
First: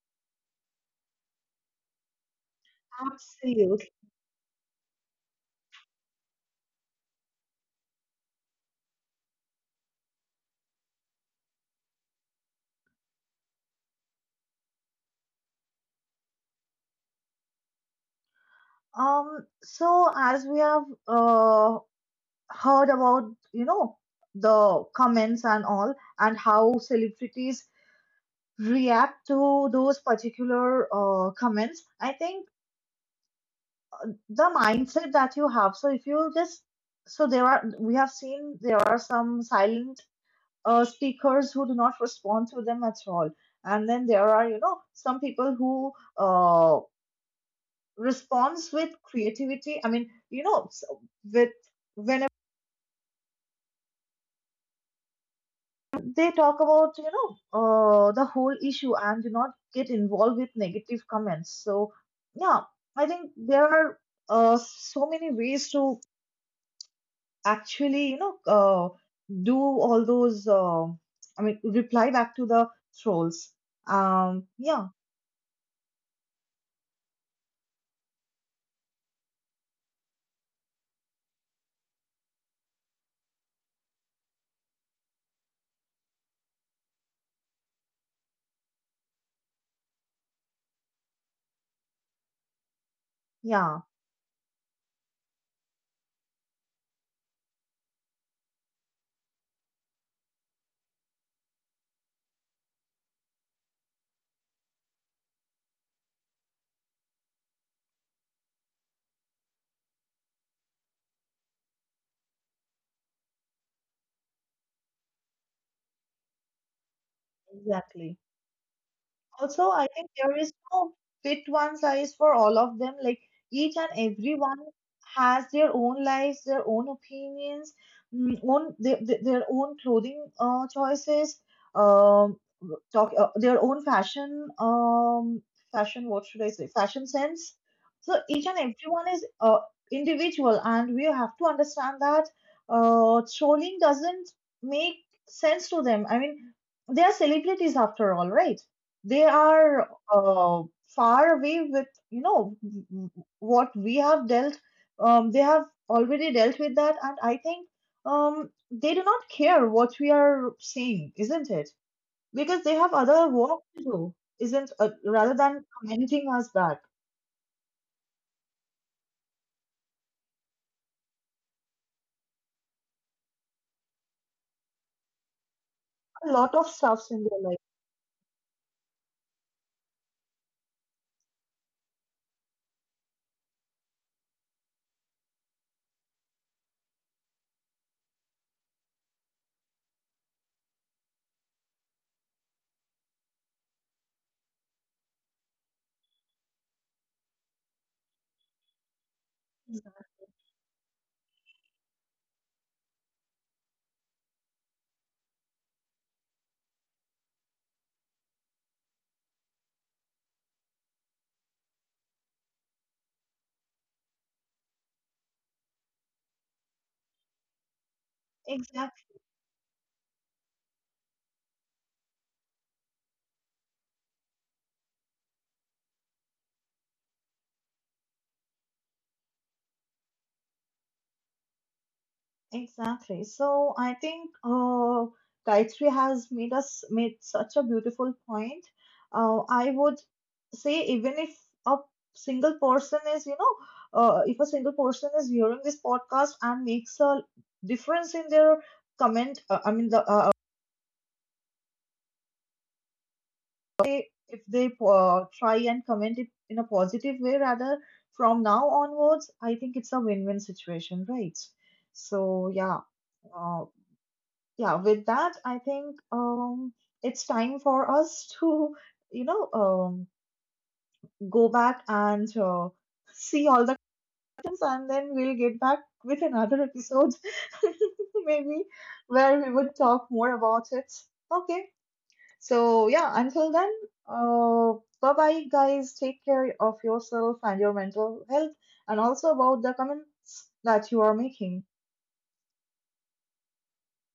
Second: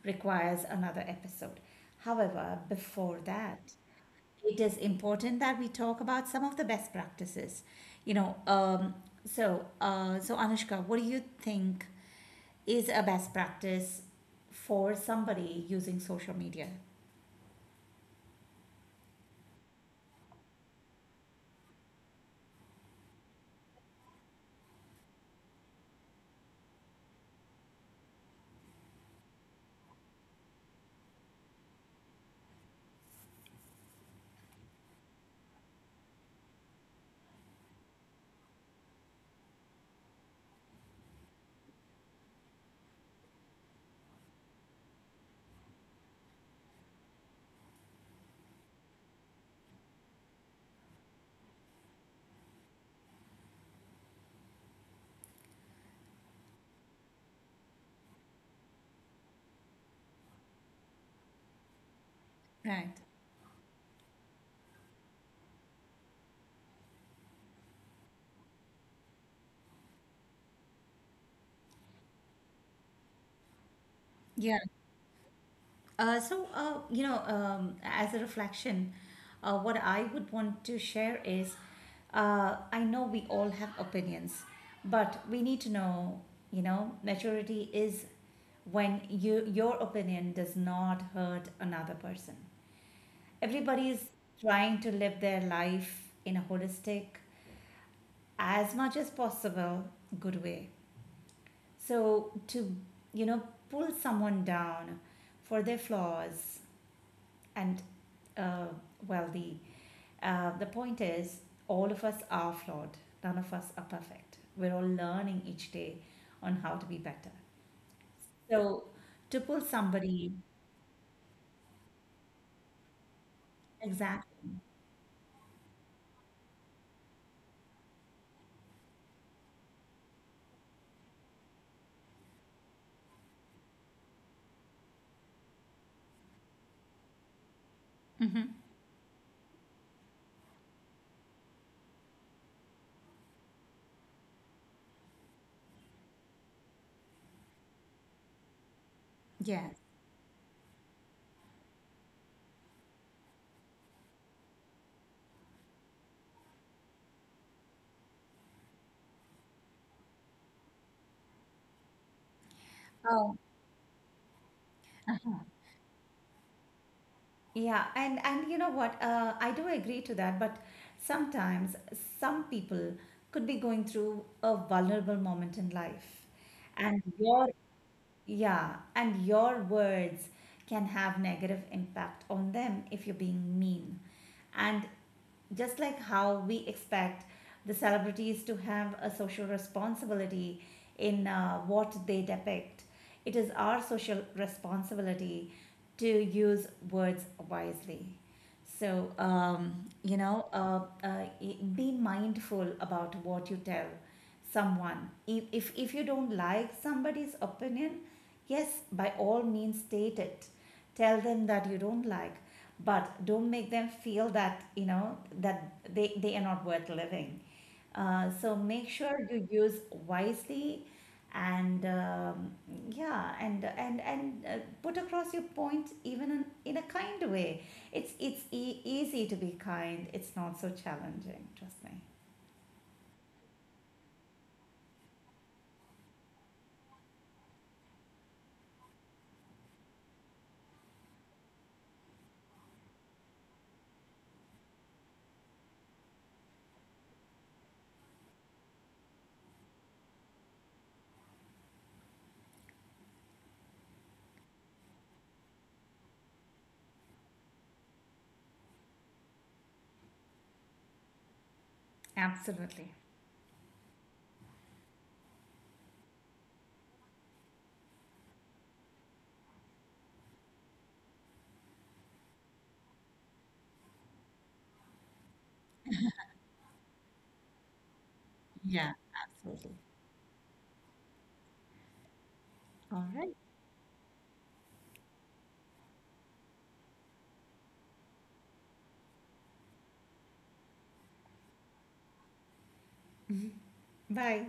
Speaker 2: requires another episode. However, before that
Speaker 1: Absolutely.
Speaker 2: it is important that we talk about some of the best practices. You know, so Anushka, what do you think is a best practice for somebody using social media?
Speaker 1: So as we have uh, heard about, the comments and all, and how celebrities react to those particular comments, I think the mindset that you have, so if you just so there are we have seen there are some silent speakers who do not respond to them at all. And then there are, some people who uh, responds with creativity. I mean, with whenever they talk about, the whole issue and do not get involved with negative comments. So yeah,
Speaker 2: Right.
Speaker 1: I think there are, so many ways to actually, do all those, I mean, reply back to the trolls. um
Speaker 2: Yeah.
Speaker 1: yeah,
Speaker 2: You know, as a reflection, what I would want to share is, I know we all have opinions, but we need to know, you know, maturity is when your opinion does not hurt another person.
Speaker 1: yeah,
Speaker 2: Everybody is trying to live their life in a holistic, as much as possible, good way. So to, you know, pull someone down for their flaws and uh, well the the point is all of us are flawed, none of us are perfect, we're all learning each day on how to be better,
Speaker 1: exactly.
Speaker 2: so to pull
Speaker 1: Also, I think
Speaker 2: somebody
Speaker 1: there is no fit one size for all of them. Like each and everyone
Speaker 2: exactly.
Speaker 1: has their own lives, their own opinions, own their own clothing choices, um, talk their own fashion, fashion, what should I say, fashion sense. So
Speaker 2: Mm-hmm.
Speaker 1: each and everyone is individual, and we have to understand that trolling doesn't make sense to them. I mean, they are celebrities after all, right? They
Speaker 2: Yes.
Speaker 1: are uh, far away with, what we have dealt. They have already dealt with that, and I think they do not care what we are saying, isn't it? Because they have other
Speaker 2: Oh.
Speaker 1: work to do, isn't, rather than commenting us back.
Speaker 2: Yeah, and you know what? I do agree to that, but sometimes some people could be going through a vulnerable moment in life,
Speaker 1: A lot of
Speaker 2: and
Speaker 1: stuffs in their
Speaker 2: your yeah, and your words can have negative impact on them if you're being mean. And just like how we expect the celebrities to have a social responsibility in what they depict, it is our social responsibility to use words wisely. So, be mindful about what you tell someone. If you don't like somebody's opinion, yes, by all means state it. Tell them that you don't like, but don't make them feel that, you know, that they are not worth living. So make
Speaker 1: life.
Speaker 2: sure you use wisely and yeah and put across your point even in a kind way. It's it's easy to be kind. It's not so challenging. Trust me.
Speaker 1: Exactly. So I think, Gayatri has made such a beautiful point. I would say, even if a single person is, you know, if a single person is hearing this podcast and makes a difference in their comment, I mean, if they try and comment it in a positive way rather, from now onwards, I think it's a win-win situation, right? So
Speaker 2: Absolutely.
Speaker 1: uh, yeah, with that I think, it's time for us to, you know um go back and, see all the questions, and then we'll get back with another episode
Speaker 2: Yeah,
Speaker 1: maybe, where
Speaker 2: absolutely.
Speaker 1: we would talk more about it. Okay,
Speaker 2: All
Speaker 1: so
Speaker 2: right.
Speaker 1: yeah, until then, uh bye bye guys. Take care of yourself and your mental health, and also about the comments that you are making.
Speaker 2: Bye.